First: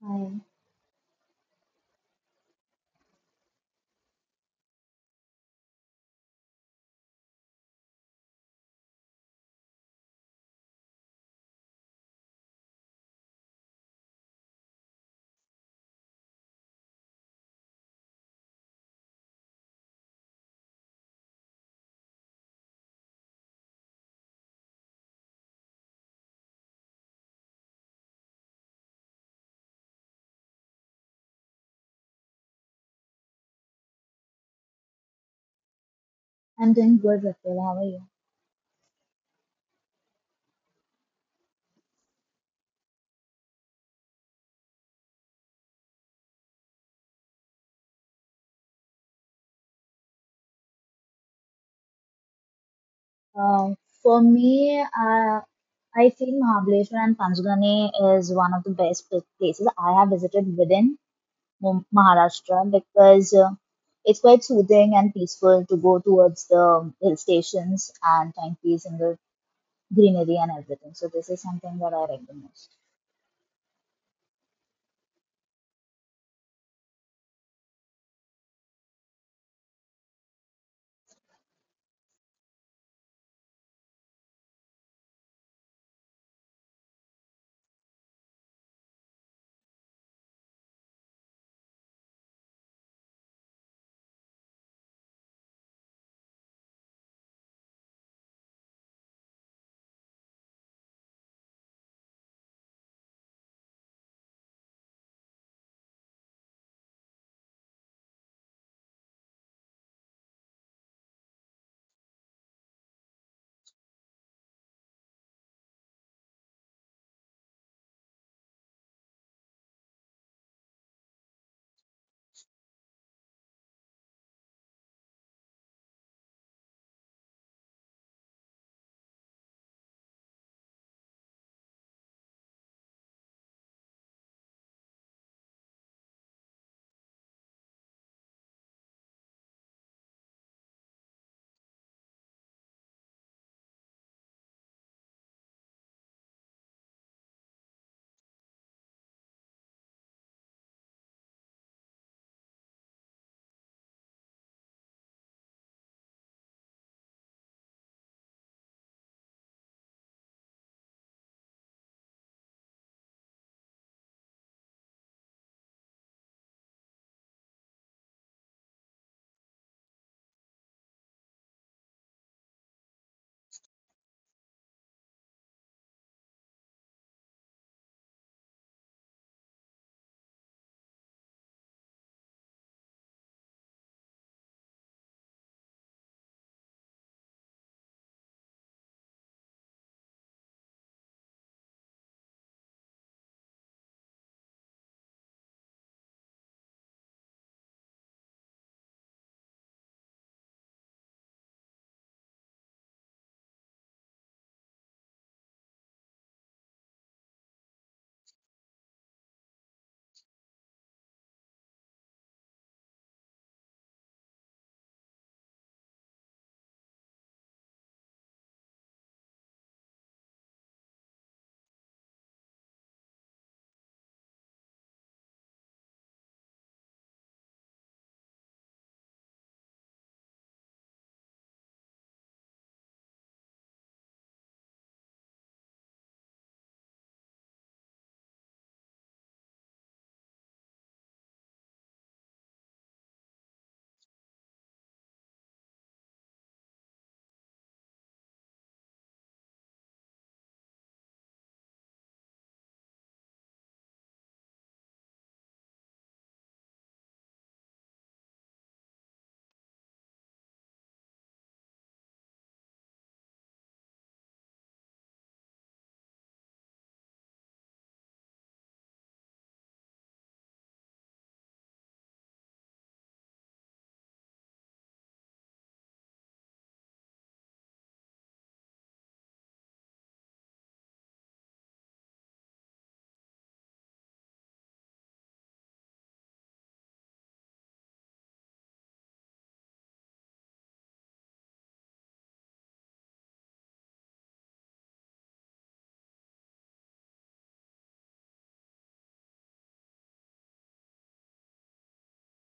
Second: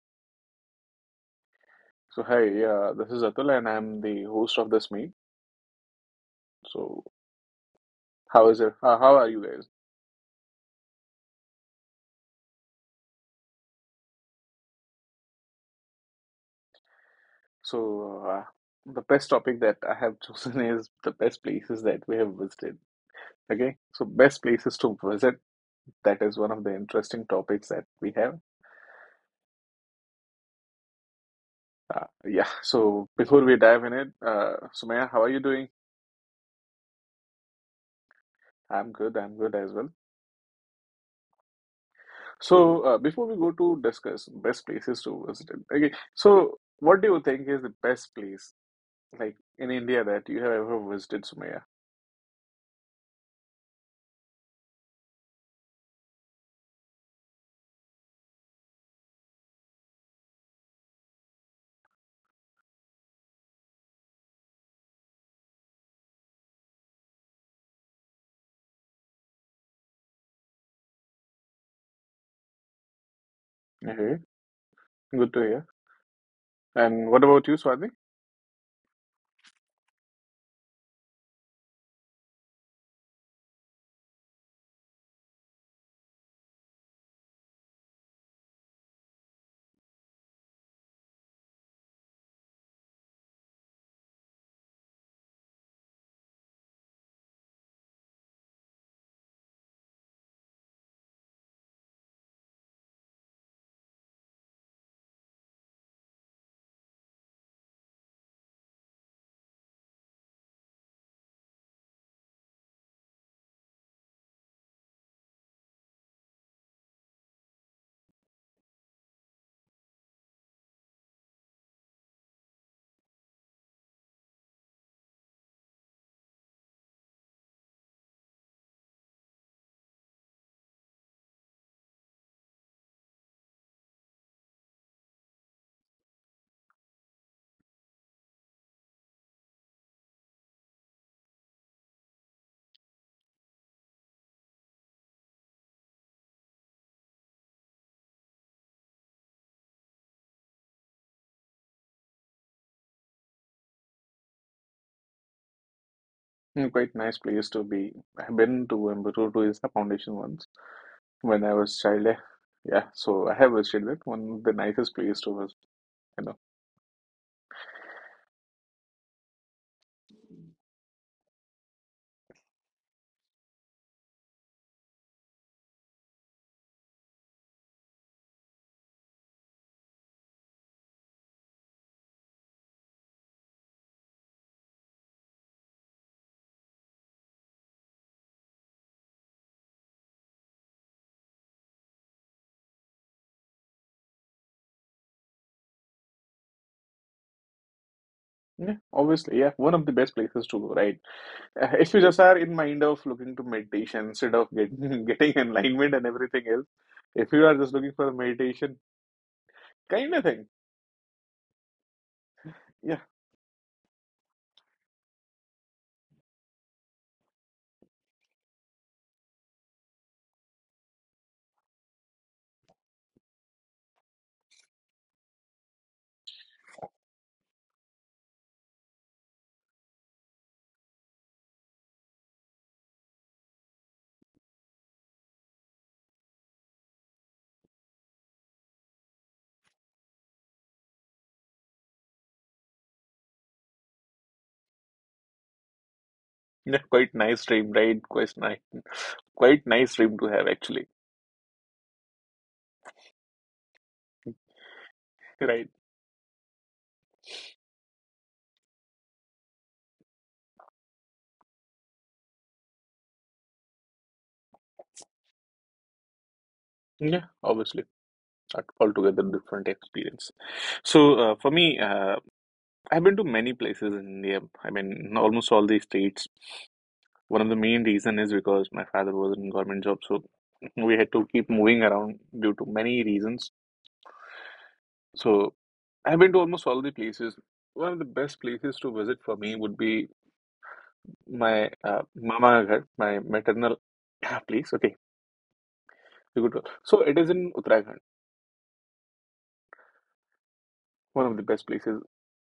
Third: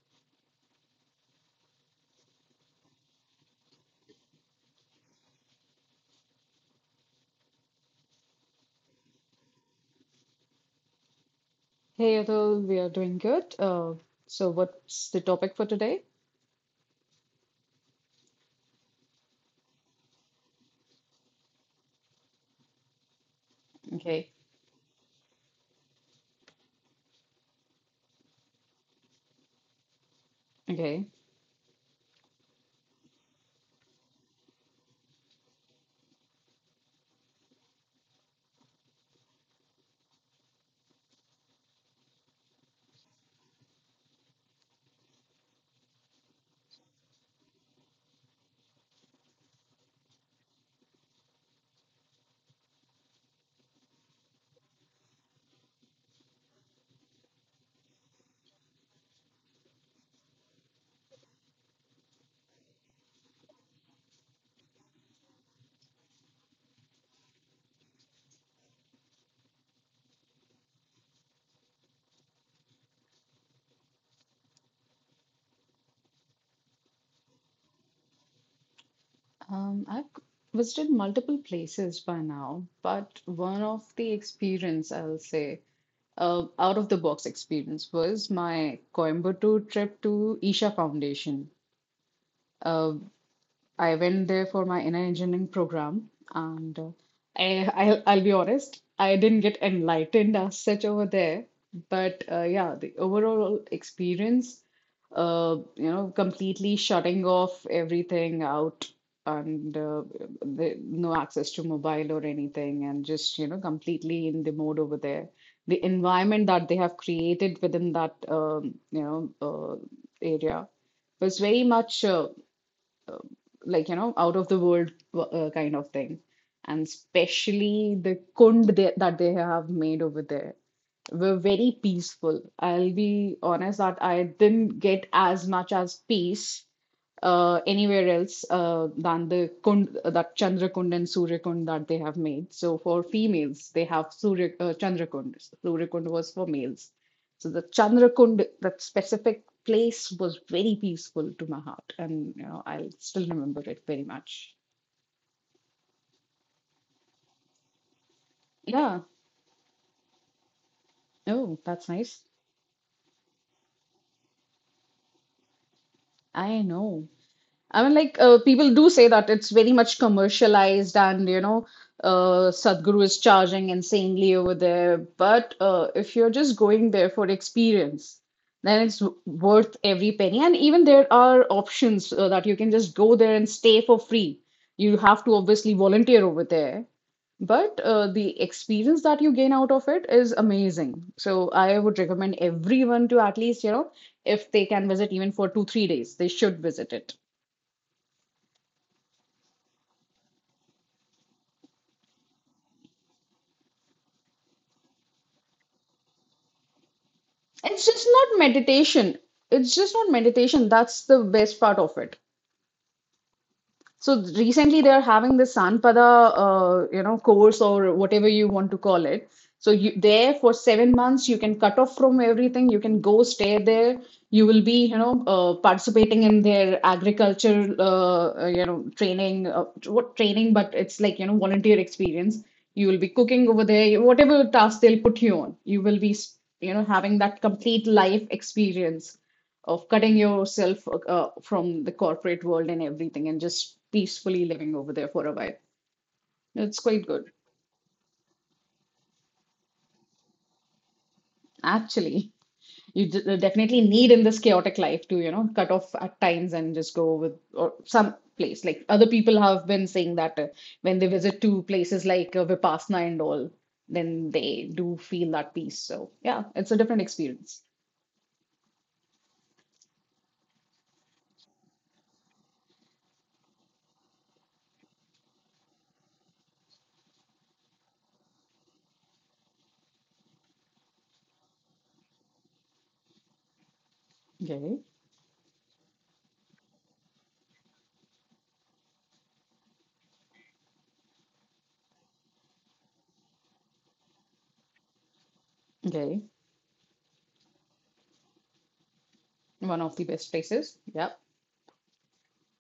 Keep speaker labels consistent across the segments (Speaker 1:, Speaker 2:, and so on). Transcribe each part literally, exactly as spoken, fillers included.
Speaker 1: Hi,
Speaker 2: So hi, yeah, This is Atul and I'm the host of this meet. So how is it? How, how are you guys?
Speaker 3: Hey Atul, we are doing good. Uh, so what's the topic for today?
Speaker 2: So uh, the best topic that I have chosen is the best places that we have visited. Okay, so
Speaker 3: Okay.
Speaker 2: best places to visit. That is one of the interesting topics that we have.
Speaker 3: Okay.
Speaker 2: Uh, yeah. So before we dive in it, uh, Sumaya, how are you doing?
Speaker 1: I'm doing good, Rachel. How are you?
Speaker 2: I'm good. I'm good as well. So uh, before we go to discuss best places to visit, okay. So what do you think is the best place? Like in India that you have ever visited, Sumaya.
Speaker 1: Uh, for me, uh, I feel Mahabaleshwar and Panchgani is one of the best pla- places I have visited within Mu- Maharashtra because uh, it's quite soothing and peaceful to go towards the hill stations and find peace in the greenery and everything. So this is something that I like the most.
Speaker 2: Okay, good to hear. And what about you, Swati?
Speaker 3: Um, I've visited multiple places by now, but one of the experience I'll say, uh, out of the box experience was my Coimbatore trip to Isha Foundation. Uh, I went there for my inner engineering program, and uh, I, I'll, I'll be honest, I didn't get enlightened as such over there. But uh, yeah, the overall experience, uh, you know, completely shutting off everything out and uh, the, no access to mobile or anything, and just, you know, completely in the mode over there. The environment that they have created within that, um, you know, uh, area was very much uh, uh, like you know out of the world uh, kind of thing, and especially the kund they, that they have made over there were very peaceful. I'll be honest that I didn't get as much as peace uh, anywhere else uh, than the kund, uh, that Chandra Kund and Surya Kund that they have made. So for females they have surya uh, Chandra Kund, Surya Kund was for males. So the Chandrakund, that specific place, was very peaceful to my heart, and you know I'll still remember it very much.
Speaker 2: Hmm, quite nice place to be. I've been to
Speaker 3: Yeah.
Speaker 2: Coimbatore to Isla Foundation once when I
Speaker 3: Oh,
Speaker 2: was
Speaker 3: that's
Speaker 2: child. eh,
Speaker 3: nice.
Speaker 2: Yeah, so I have visited it. One of the nicest place to visit, you know.
Speaker 3: I know. I mean, like uh, people do say that it's very much commercialized, and you know, uh, Sadhguru is charging insanely over there. But uh, if you're just going there for experience, then it's w- worth every penny. And even there are options uh, that you can just go there and stay for free. You have to obviously volunteer over there, but uh, the experience that you gain out of it is amazing. So I would recommend everyone to at least, you know, if they can visit even for two, three days, they should visit it.
Speaker 2: Yeah, obviously, yeah, one of the best places to go, right? Uh, if you just are in mind of looking to meditation instead of get getting enlightenment and everything else, if you are just
Speaker 3: It's
Speaker 2: looking
Speaker 3: just
Speaker 2: for
Speaker 3: not
Speaker 2: meditation
Speaker 3: meditation. It's just not
Speaker 2: kind of thing,
Speaker 3: meditation. That's the best part of it.
Speaker 2: yeah.
Speaker 3: So recently they are having this Sanpada, uh, you know, course or whatever you want to call it. So you there for seven months, you can cut off from everything. You can go stay there. You will be, you know, uh, participating in their agriculture, uh, uh, you know, training. Uh, what training? But it's like you know, volunteer experience. You will be cooking over there. Whatever task they'll put you on, you will be, you know, having that complete life experience of cutting yourself uh, from the corporate world and everything and just peacefully living over there for a while.
Speaker 2: Yeah,
Speaker 3: It's quite
Speaker 2: quite
Speaker 3: good.
Speaker 2: nice dream, right? Quite nice, quite nice dream to have actually,
Speaker 3: Actually, you d- uh, definitely need in this chaotic life to, you know,
Speaker 2: right?
Speaker 3: cut off at times and just go with or some place. Like other people have been saying that uh, when they visit to places like uh, Vipassana and all, then they do feel that peace. So, yeah, it's a different
Speaker 2: Yeah,
Speaker 3: experience.
Speaker 2: obviously, Al- altogether different experience. So uh, for me, uh, I've been to many places in India. I mean, almost all the states. One of the main reason is because my father was in government job, so we had to keep moving around due to many reasons.
Speaker 3: Okay.
Speaker 2: So I've been to almost all the places. One of the best places to visit for me would be my uh, mama ghar, my maternal place. Okay.
Speaker 3: Okay.
Speaker 2: You go to, so it is in Uttarakhand,
Speaker 3: One of the best places. Yeah.
Speaker 2: one of the best places.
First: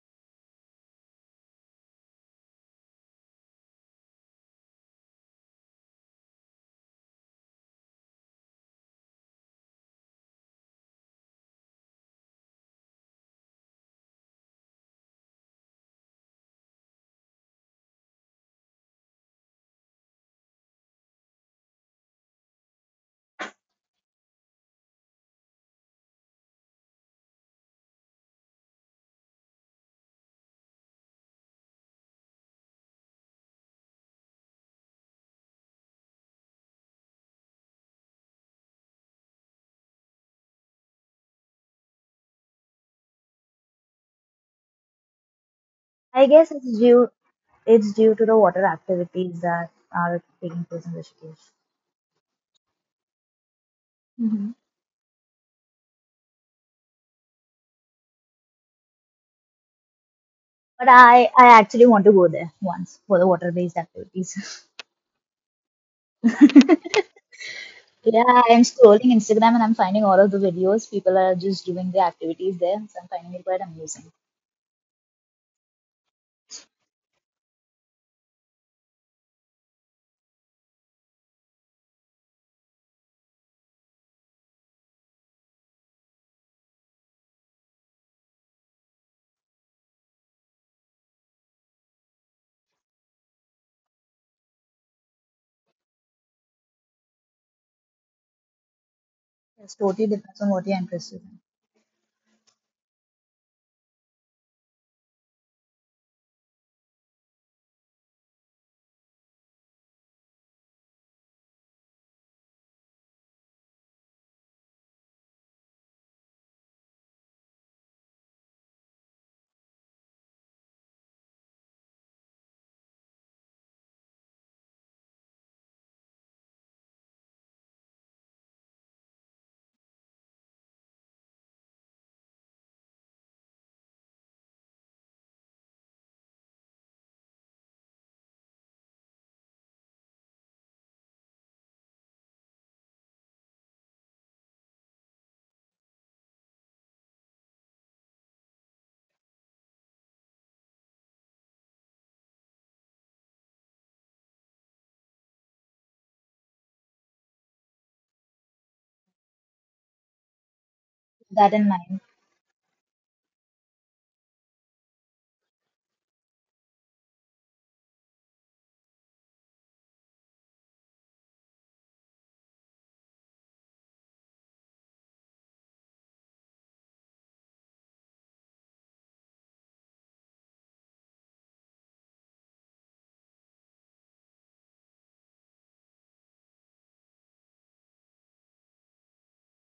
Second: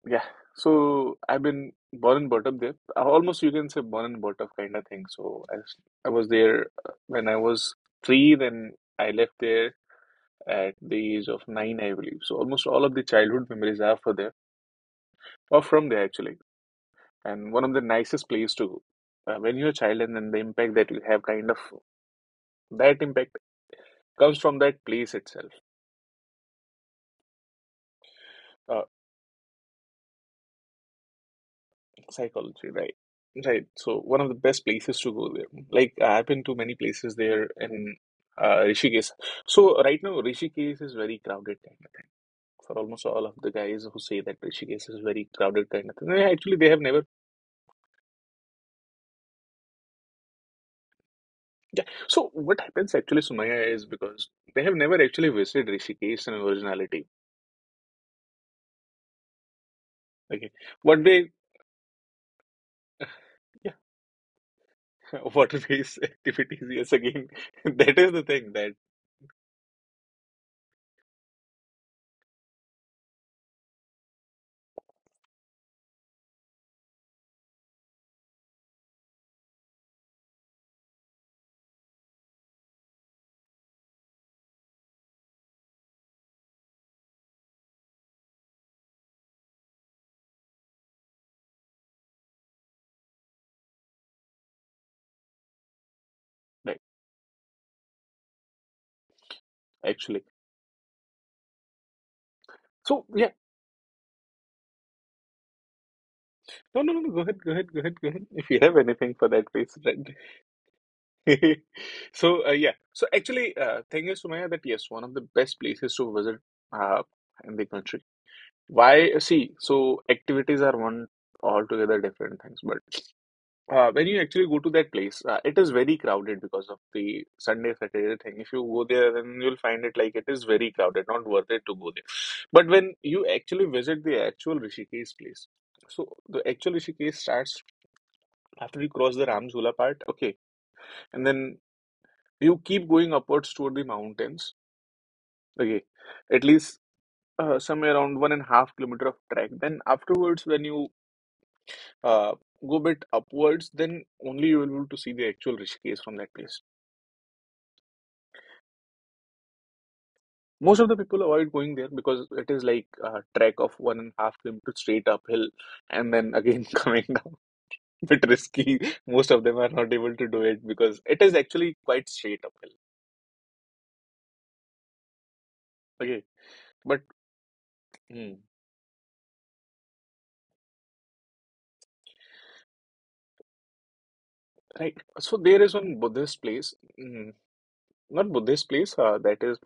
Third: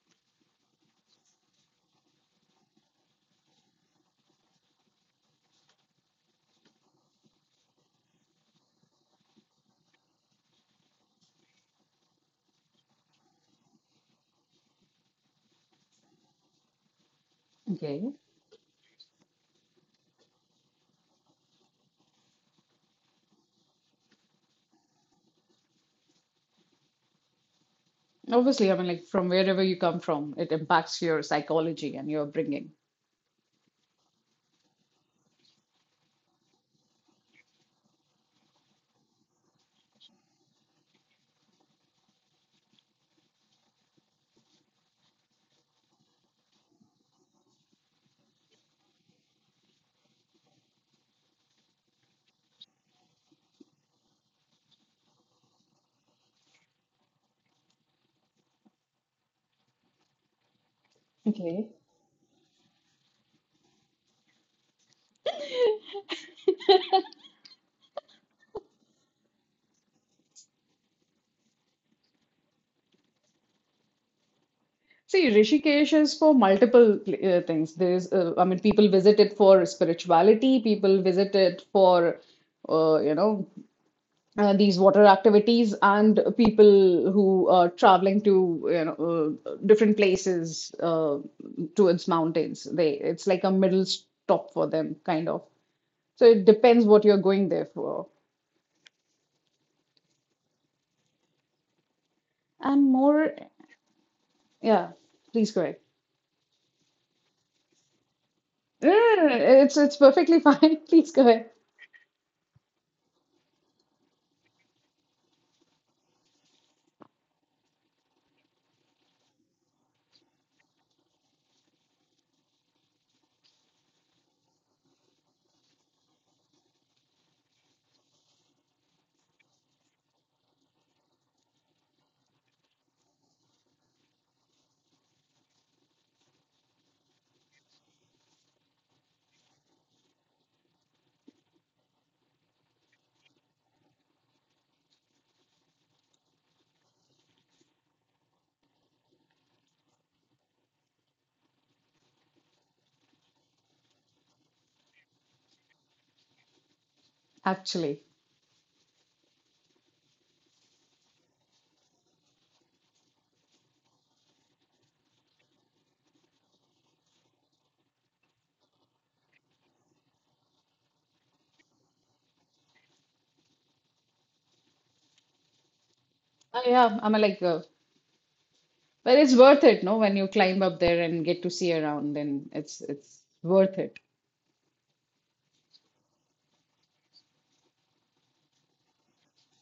Speaker 2: Yeah. So I've been born and brought up there. Almost you can say born and brought up kind of thing. So I, s- I was there uh, when I was three, then I left there at the age of nine, I believe. So almost all of the childhood memories are for there or from there actually. And one of the
Speaker 3: Okay.
Speaker 2: nicest place to go. Uh, when you're a child and then the impact that you have kind of, that impact comes from that place itself.
Speaker 3: Obviously, I
Speaker 2: Uh,
Speaker 3: mean, like from wherever you come from, it impacts your psychology and your
Speaker 2: Psychology,
Speaker 3: upbringing.
Speaker 2: right. Right. So one of the best places to go there. Like I've been to many places there in uh, Rishikesh. So right now Rishikesh is very crowded kind of thing. For almost all of the guys who say that Rishikesh is very crowded kind of thing, they
Speaker 1: I guess
Speaker 2: actually they
Speaker 1: it's
Speaker 2: have never.
Speaker 1: due it's due to the water activities that are taking place in Rishikesh.
Speaker 2: Yeah. So what happens actually, Sumaya, is because they have never actually visited Rishikesh in originality. Okay.
Speaker 1: But
Speaker 2: What
Speaker 1: I,
Speaker 2: they
Speaker 1: I
Speaker 3: Okay.
Speaker 1: actually want to go there once for the water
Speaker 2: Yeah,
Speaker 1: based activities.
Speaker 2: water-based
Speaker 1: Yeah,
Speaker 2: activities. Yes, again, that is the thing
Speaker 1: I'm
Speaker 2: that
Speaker 1: scrolling Instagram and I'm finding all of the videos. People are just doing the activities there. So I'm finding it quite amusing.
Speaker 3: See, Rishikesh is for multiple pl- uh, things. There's, uh, I mean, people visit it for spirituality, people visit it for, uh, you know, uh, these water activities, and people who are traveling to, you know, uh, different places uh, towards mountains. They, it's like a middle stop for them, kind of. So it
Speaker 2: that
Speaker 3: depends what you're going there for.
Speaker 1: It's totally
Speaker 2: actually.
Speaker 1: depends on what you're interested in.
Speaker 3: And
Speaker 2: So yeah.
Speaker 3: more. Yeah, please go ahead.
Speaker 2: No, no, no, no. Go ahead, go ahead, go ahead, go ahead. If you have
Speaker 3: No,
Speaker 2: anything
Speaker 3: no,
Speaker 2: for
Speaker 3: no, no,
Speaker 2: that, please.
Speaker 3: It's it's
Speaker 2: Right.
Speaker 3: perfectly fine. Please go ahead.
Speaker 2: So, uh, yeah. So, actually, uh, thing is, Sumaya, that yes, one of the best places to visit uh, in the country. Why? See, so activities are one altogether different things. But uh, when you actually go to that place, uh, it is very crowded because of the Sunday, Saturday thing. If you go there, then you'll find it like it is very crowded, not worth it to go there. But when you actually visit the actual Rishikesh place, so the actual Rishikesh starts after you cross the Ramchula part, okay, and then you keep going upwards toward the mountains, okay, at least uh, somewhere around one and a half kilometer of trek. Then afterwards, when you uh, go a bit upwards, then only you will be able to see the actual Rishikesh from that place.
Speaker 3: Actually,
Speaker 2: Most of the people
Speaker 1: Keep
Speaker 2: avoid
Speaker 1: that in
Speaker 2: going there
Speaker 1: mind.
Speaker 2: because it is like a trek of one and a half kilometer straight uphill and then again coming down. Bit risky. Most of them are not able to do it because it is actually quite straight uphill. Okay,
Speaker 3: I
Speaker 2: but.
Speaker 3: am. I'm like, uh,
Speaker 2: Hmm.
Speaker 3: but it's worth it, no? When you climb up there and get to see around, then it's it's worth it.
Speaker 2: Right. So there is one Buddhist place, mm, not Buddhist place, uh, that is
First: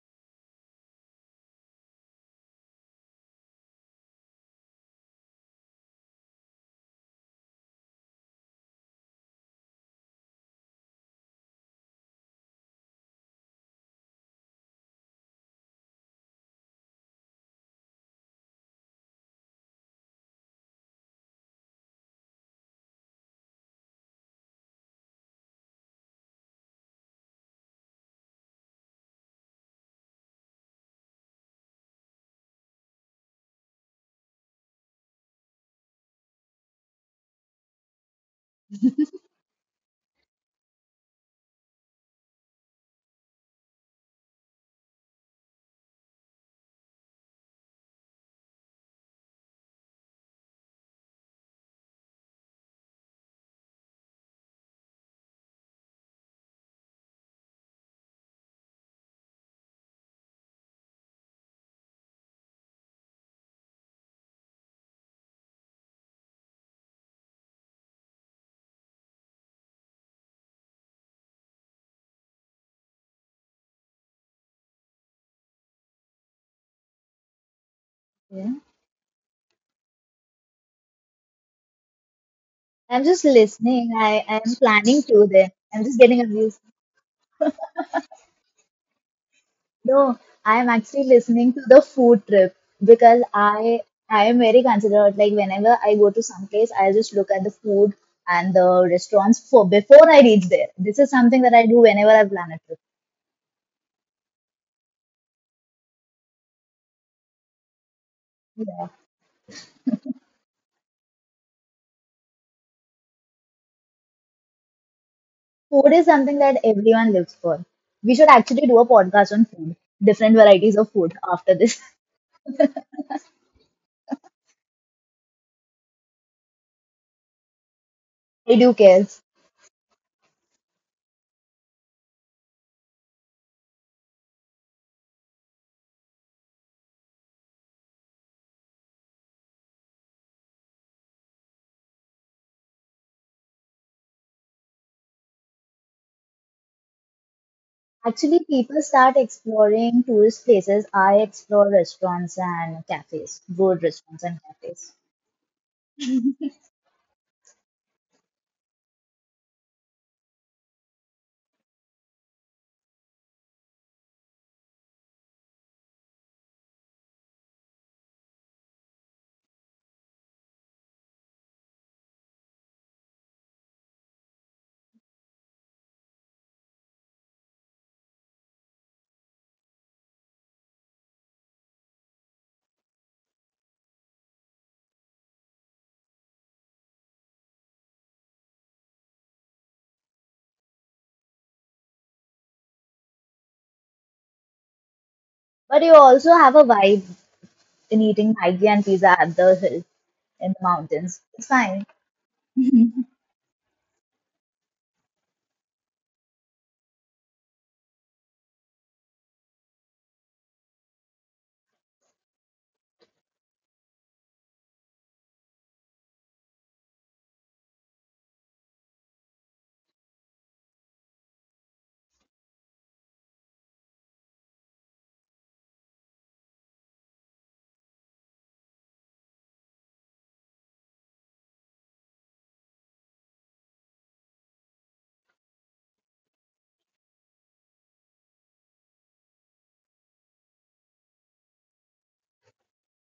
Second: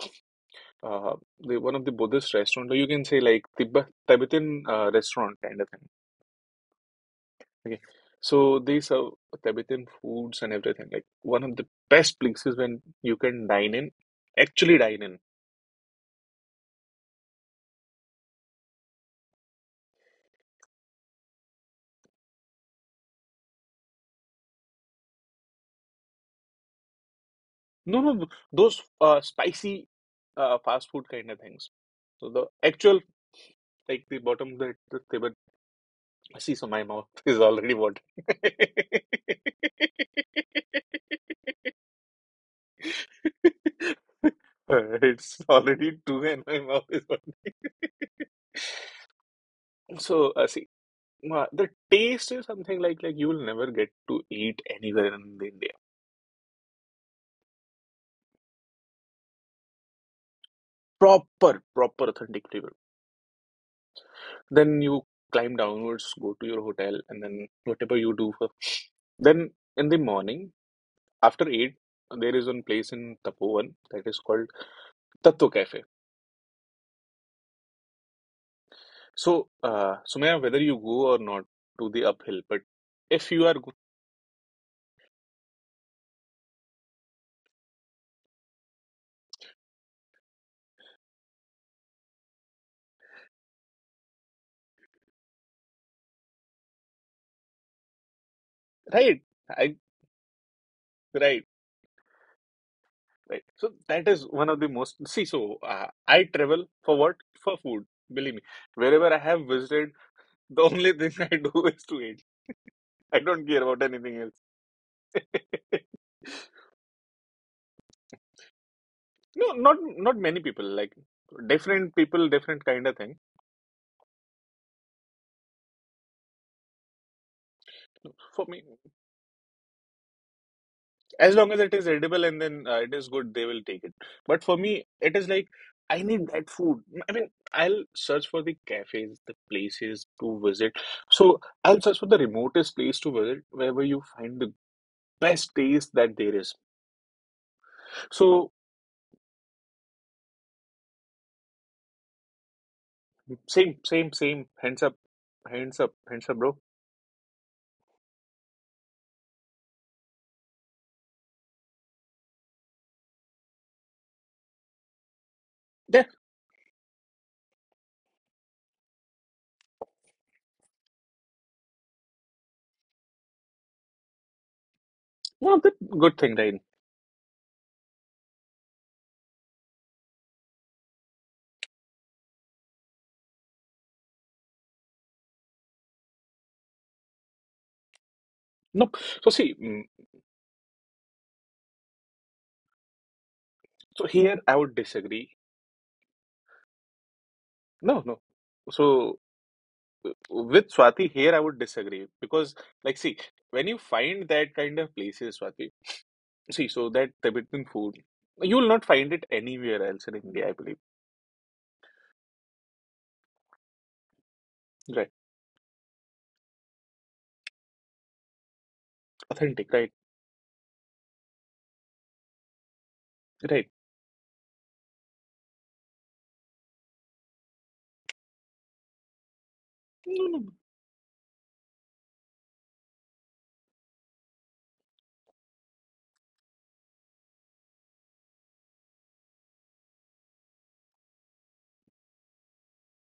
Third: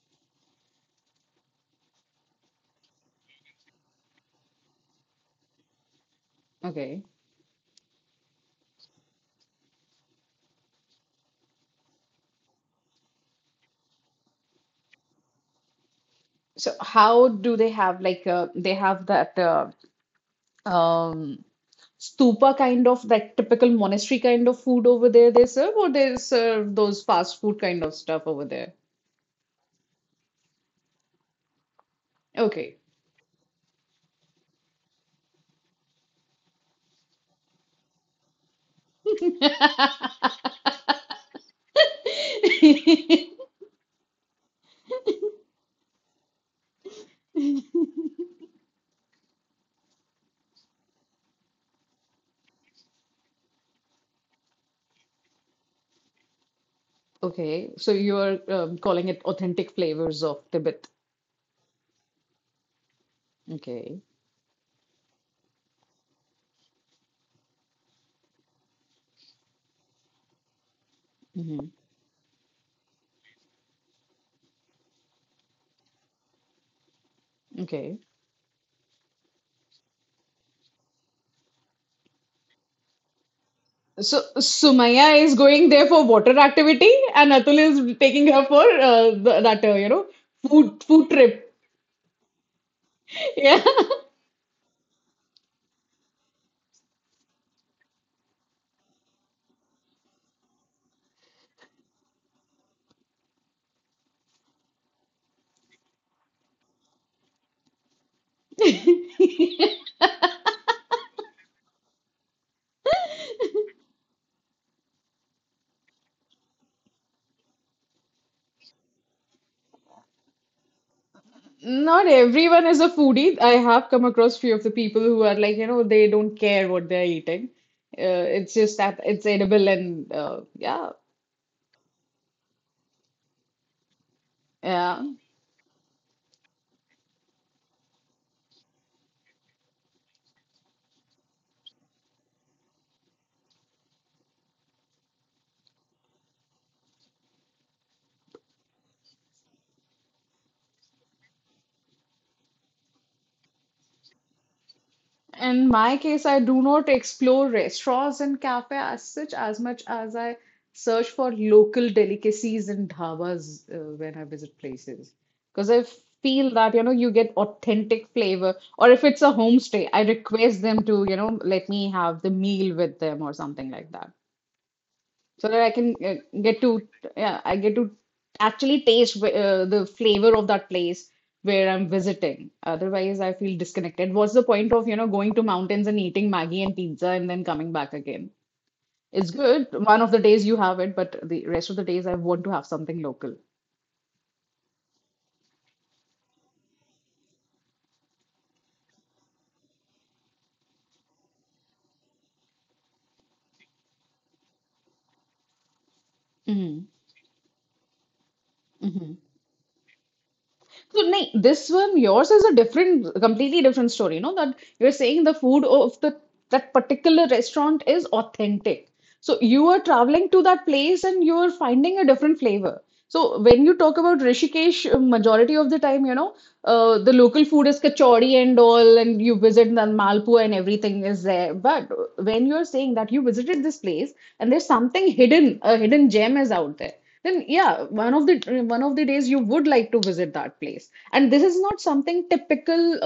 Speaker 2: uh, the one of the Buddhist restaurant, or you can say like Tibet, Tibetan uh, restaurant kind of thing.
Speaker 3: Okay.
Speaker 2: Okay. So they serve Tibetan foods and everything. Like one of the best places when you can dine in, actually dine in.
Speaker 3: So how do they have like uh, they have that uh, um stupa kind of that typical monastery kind of food over there they serve, or they serve those fast food kind of
Speaker 2: No, no,
Speaker 3: stuff
Speaker 2: th-
Speaker 3: over there?
Speaker 2: those uh, spicy uh, fast food kind of things. So the
Speaker 3: Okay.
Speaker 2: actual like the bottom of the, the Tibetan. I see, so my mouth is already watering. It's already two, and my mouth is watering. So, uh, see, uh, the taste is something like like you will never get to eat anywhere in the India.
Speaker 3: Okay, so you're um, calling it authentic flavors of Tibet.
Speaker 2: Proper, proper authentic flavor.
Speaker 3: Okay.
Speaker 2: Then you climb downwards, go to your hotel, and then whatever you do for. Then in the morning after
Speaker 3: Hmm.
Speaker 2: eight, there is one place in Tapovan that is called Tattoo Cafe.
Speaker 3: Okay.
Speaker 1: Yeah.
Speaker 2: So, uh, Sumaya, whether you go or not to the uphill, but
Speaker 1: I'm just
Speaker 2: if you are go-
Speaker 1: listening.
Speaker 3: So
Speaker 1: I, I'm planning
Speaker 3: Sumaya
Speaker 1: to
Speaker 3: is
Speaker 1: there.
Speaker 3: going
Speaker 1: I'm
Speaker 3: there
Speaker 1: just
Speaker 3: for
Speaker 1: getting
Speaker 3: water
Speaker 1: amused.
Speaker 3: activity, and Atul is taking her for uh, the, that uh, you know
Speaker 1: No, I'm
Speaker 3: food,
Speaker 1: actually
Speaker 3: food trip.
Speaker 1: listening to the food trip because
Speaker 3: Yeah.
Speaker 1: I I am very considerate. Like whenever I go to some place, I'll just look at the food and the
Speaker 2: right,
Speaker 1: restaurants for
Speaker 2: I
Speaker 1: before I reach there. This is something
Speaker 2: right,
Speaker 1: that I do whenever I plan a trip.
Speaker 2: right. So that is one of the most. See, so uh, I travel for what? For food. Believe me, wherever I have visited, the only thing I do is to eat. I don't care about anything else.
Speaker 1: Food is something that everyone lives for. We should actually do a podcast on
Speaker 2: No,
Speaker 1: food,
Speaker 2: not not
Speaker 1: different
Speaker 2: many people.
Speaker 1: varieties of
Speaker 2: Like
Speaker 1: food after this.
Speaker 2: different
Speaker 3: Not
Speaker 2: people, different
Speaker 3: everyone is
Speaker 2: kind
Speaker 3: a
Speaker 2: of thing.
Speaker 3: foodie. I have come across few of the people who are like, you know, they don't care what they're eating. Uh,
Speaker 2: For
Speaker 3: it's
Speaker 1: I
Speaker 2: me.
Speaker 1: do
Speaker 3: just that
Speaker 1: care.
Speaker 3: it's edible and uh, yeah,
Speaker 2: As long as it is edible and then uh, it is good, they will take it. But for me,
Speaker 3: yeah.
Speaker 2: it is like I need that food. I mean, I'll search for the cafes, the places to visit. So I'll search for the remotest place to visit, wherever you find the best taste that there is.
Speaker 1: Actually,
Speaker 2: So
Speaker 1: people start exploring tourist places. I explore restaurants and cafes,
Speaker 2: same,
Speaker 1: good
Speaker 2: same,
Speaker 1: restaurants and
Speaker 2: same. Hands
Speaker 1: cafes.
Speaker 2: up,
Speaker 3: In
Speaker 2: hands up,
Speaker 3: my case,
Speaker 2: hands up,
Speaker 3: I
Speaker 2: bro.
Speaker 3: do not explore restaurants and cafe as such as much as I search for local delicacies and dhabas uh, when I visit places. Because I
Speaker 2: Yeah,
Speaker 3: feel that, you know, you get authentic flavor. Or if it's a homestay, I request them to, you know, let me have the meal with them or something like that so
Speaker 2: no,
Speaker 3: that I
Speaker 2: good,
Speaker 3: can uh,
Speaker 2: good thing,
Speaker 3: get
Speaker 2: Ryan.
Speaker 3: to yeah, I get to actually taste wh- uh, the flavor of that place where I'm visiting. Otherwise, I feel disconnected. What's the point of, you know, going to mountains and eating Maggie and pizza and then coming back again?
Speaker 2: No, so
Speaker 3: It's
Speaker 2: see,
Speaker 3: good.
Speaker 2: mm,
Speaker 3: One of the days you have it, but the rest of the days I want to have something local.
Speaker 2: so here I would disagree.
Speaker 1: But you also have a vibe in
Speaker 2: No, no.
Speaker 1: eating Maggie and pizza
Speaker 2: So.
Speaker 1: at the hill in the
Speaker 2: With Swati
Speaker 1: mountains.
Speaker 2: here, I
Speaker 1: It's
Speaker 2: would
Speaker 1: fine.
Speaker 2: disagree because, like, see, when you find that kind of places, Swati, see,
Speaker 3: Hmm.
Speaker 2: so that Tibetan food, you will not find it anywhere else in India, I believe.
Speaker 3: So, nay, this one, yours is a different, completely different story. You know that you're
Speaker 2: Right.
Speaker 3: saying the food of the that particular restaurant is authentic. So you
Speaker 2: Authentic,
Speaker 3: are
Speaker 2: right?
Speaker 3: traveling to that place and you're finding a different flavor. So when
Speaker 2: Right.
Speaker 3: you talk about Rishikesh, uh, majority of the time, you know, uh, the local food is kachori and all, and you visit the
Speaker 2: No, no.
Speaker 3: Malpua
Speaker 2: No.
Speaker 3: and everything is there. But when you're saying that you visited this place and there's something hidden, a hidden gem is out there, then yeah, one of the one of the days you would like to visit that place. And this is not something typical,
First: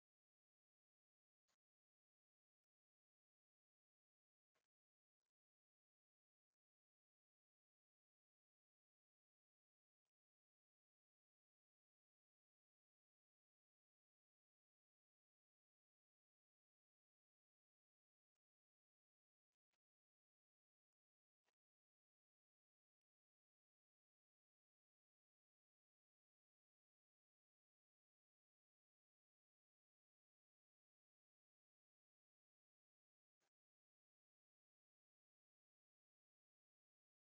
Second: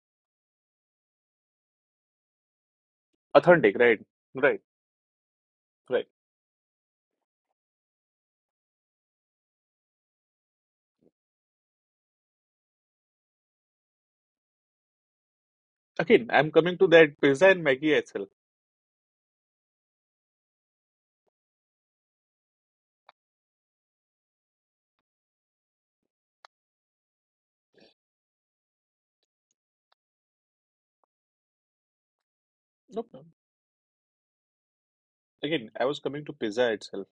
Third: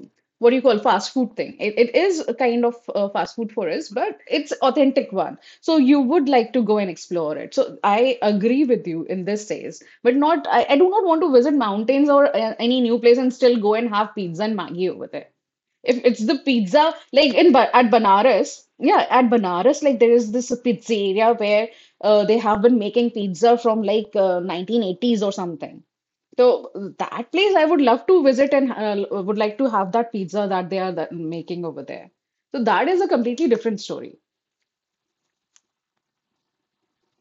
Speaker 3: uh, what do you call fast food thing. It, it is a kind of uh, fast food for
Speaker 2: Authentic,
Speaker 3: us,
Speaker 2: right?
Speaker 3: but it's
Speaker 2: Right.
Speaker 3: authentic one. So you
Speaker 2: Right.
Speaker 3: would like to go and explore it. So I agree with you in this case, but not I, I do not want to visit mountains or uh, any new place and still go and have pizza and Maggi over there. If it's
Speaker 2: Again,
Speaker 3: the
Speaker 2: I'm coming to
Speaker 3: pizza,
Speaker 2: that
Speaker 3: like
Speaker 2: pizza
Speaker 3: in
Speaker 2: and
Speaker 3: Ba- at
Speaker 2: Maggie itself.
Speaker 3: Banaras, yeah, at Banaras, like there is this pizzeria where uh, they have been making pizza from like uh, nineteen eighties or something. So that place I would love to visit and uh, would like to have that pizza that they are that making over there. So that is
Speaker 2: No
Speaker 3: a
Speaker 2: problem.
Speaker 3: completely different story.
Speaker 2: Again, I was coming to pizza itself.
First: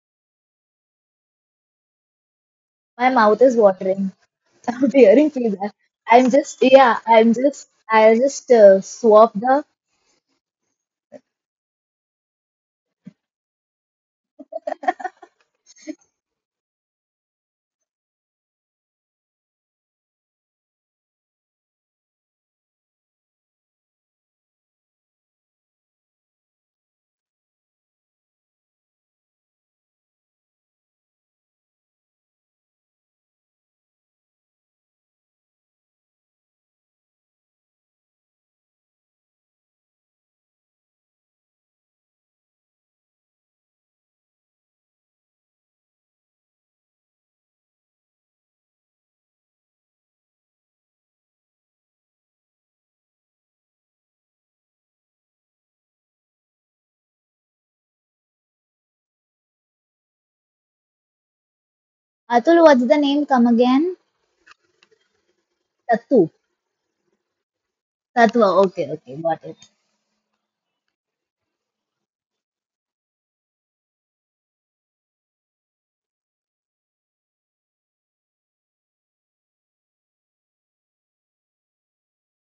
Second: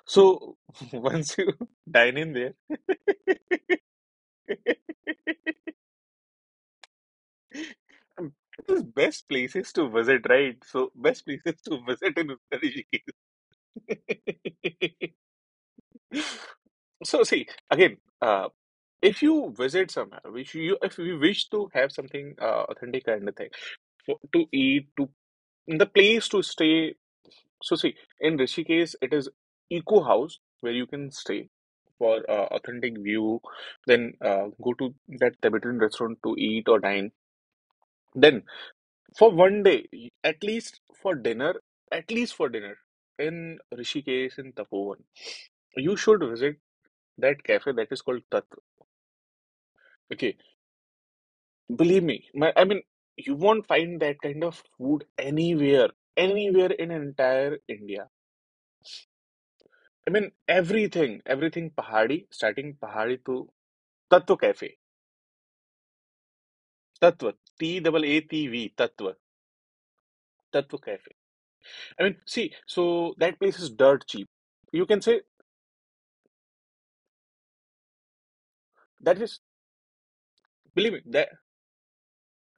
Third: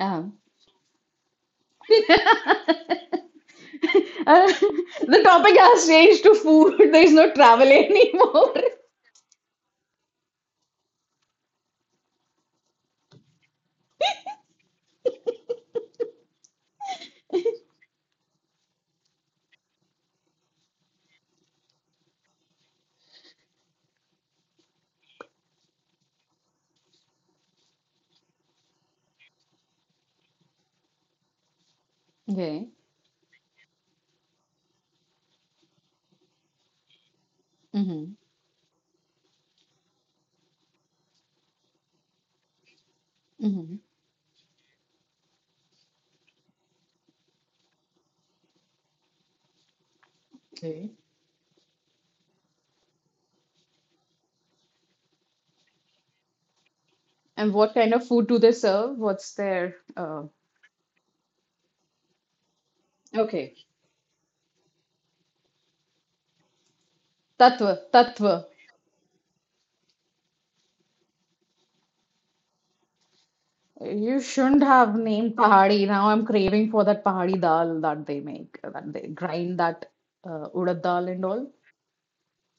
Speaker 3: uh
Speaker 2: So once you dine in there,
Speaker 1: My mouth is watering
Speaker 3: Uh,
Speaker 1: after
Speaker 3: the
Speaker 1: hearing
Speaker 3: topic
Speaker 1: pizza.
Speaker 3: has changed
Speaker 1: I'm
Speaker 3: to
Speaker 1: just,
Speaker 3: food.
Speaker 1: yeah,
Speaker 3: There is no
Speaker 1: I'm
Speaker 3: travel
Speaker 1: just, I
Speaker 2: um,
Speaker 1: just
Speaker 3: anymore.
Speaker 1: uh,
Speaker 2: there's best
Speaker 1: swap the.
Speaker 2: places to visit, right? So best places to visit in Uttar Rishikesh. So see, again, uh, if you visit somewhere, which you if you wish to have something uh, authentic kind of thing w- to eat, to the place to stay. So see, in Rishikesh, it is eco house where you can stay for uh,
Speaker 3: Okay.
Speaker 2: authentic view. Then uh, go to that Tibetan restaurant to eat or dine.
Speaker 3: Mm-hmm.
Speaker 2: Then. For one day, at least for dinner, at least for dinner, in
Speaker 3: Mm-hmm.
Speaker 2: Rishikesh, in Tapovan, you should visit that cafe that is called Tat. Okay,
Speaker 3: Okay.
Speaker 2: believe me, my, I mean, you won't find that kind of food anywhere, anywhere in
Speaker 3: And
Speaker 2: entire
Speaker 3: what kind of
Speaker 2: India.
Speaker 3: food do they serve? What's their
Speaker 2: I
Speaker 3: uh,
Speaker 2: mean, everything, everything Pahadi,
Speaker 1: Atul,
Speaker 2: starting
Speaker 1: what's the
Speaker 2: Pahadi
Speaker 1: name? Come
Speaker 2: to
Speaker 3: okay.
Speaker 1: again?
Speaker 2: Tatva Cafe,
Speaker 1: Tattu.
Speaker 2: Tatva, T
Speaker 3: Tatva,
Speaker 2: double A
Speaker 3: tatva.
Speaker 1: Tatwa.
Speaker 2: T V,
Speaker 1: Okay,
Speaker 2: Tatva,
Speaker 1: okay, got it.
Speaker 2: Tatva Cafe. I mean, see, so that place is dirt
Speaker 3: You
Speaker 2: cheap.
Speaker 3: shouldn't
Speaker 2: You
Speaker 3: have
Speaker 2: can say
Speaker 3: named pahadi. Now I'm craving for that pahadi dal that they make, that they
Speaker 2: that is,
Speaker 3: grind that uh, urad
Speaker 2: believe me,
Speaker 3: dal and
Speaker 2: that.
Speaker 3: all.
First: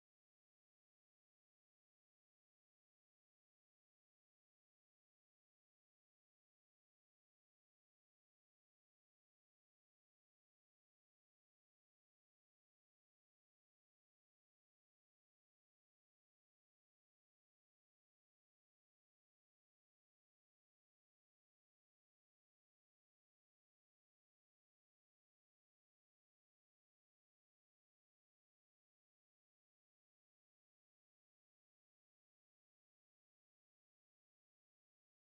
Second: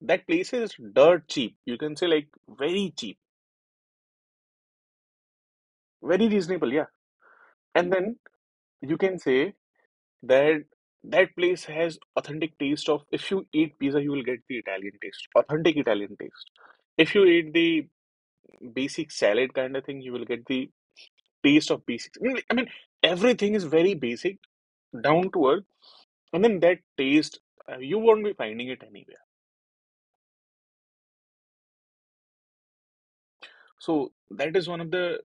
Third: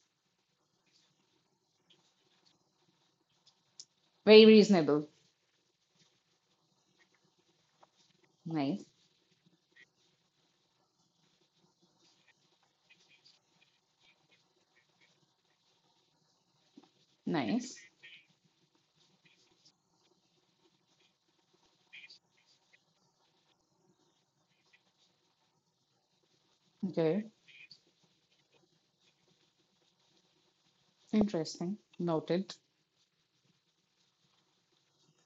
Speaker 2: That place is dirt cheap. You can say like very cheap,
Speaker 3: Very reasonable.
Speaker 2: very reasonable, yeah. And then
Speaker 3: Nice,
Speaker 2: you can say that that place has authentic taste of if you eat pizza, you will get the Italian taste, authentic Italian taste. If you eat
Speaker 3: nice.
Speaker 2: the basic salad kind of thing, you will get the taste of basic. I mean, I mean, everything is very basic, down to earth, and then that
Speaker 3: Okay,
Speaker 2: taste uh, you won't be finding it anywhere.
Speaker 3: interesting. Noted.
Speaker 2: So that is one of the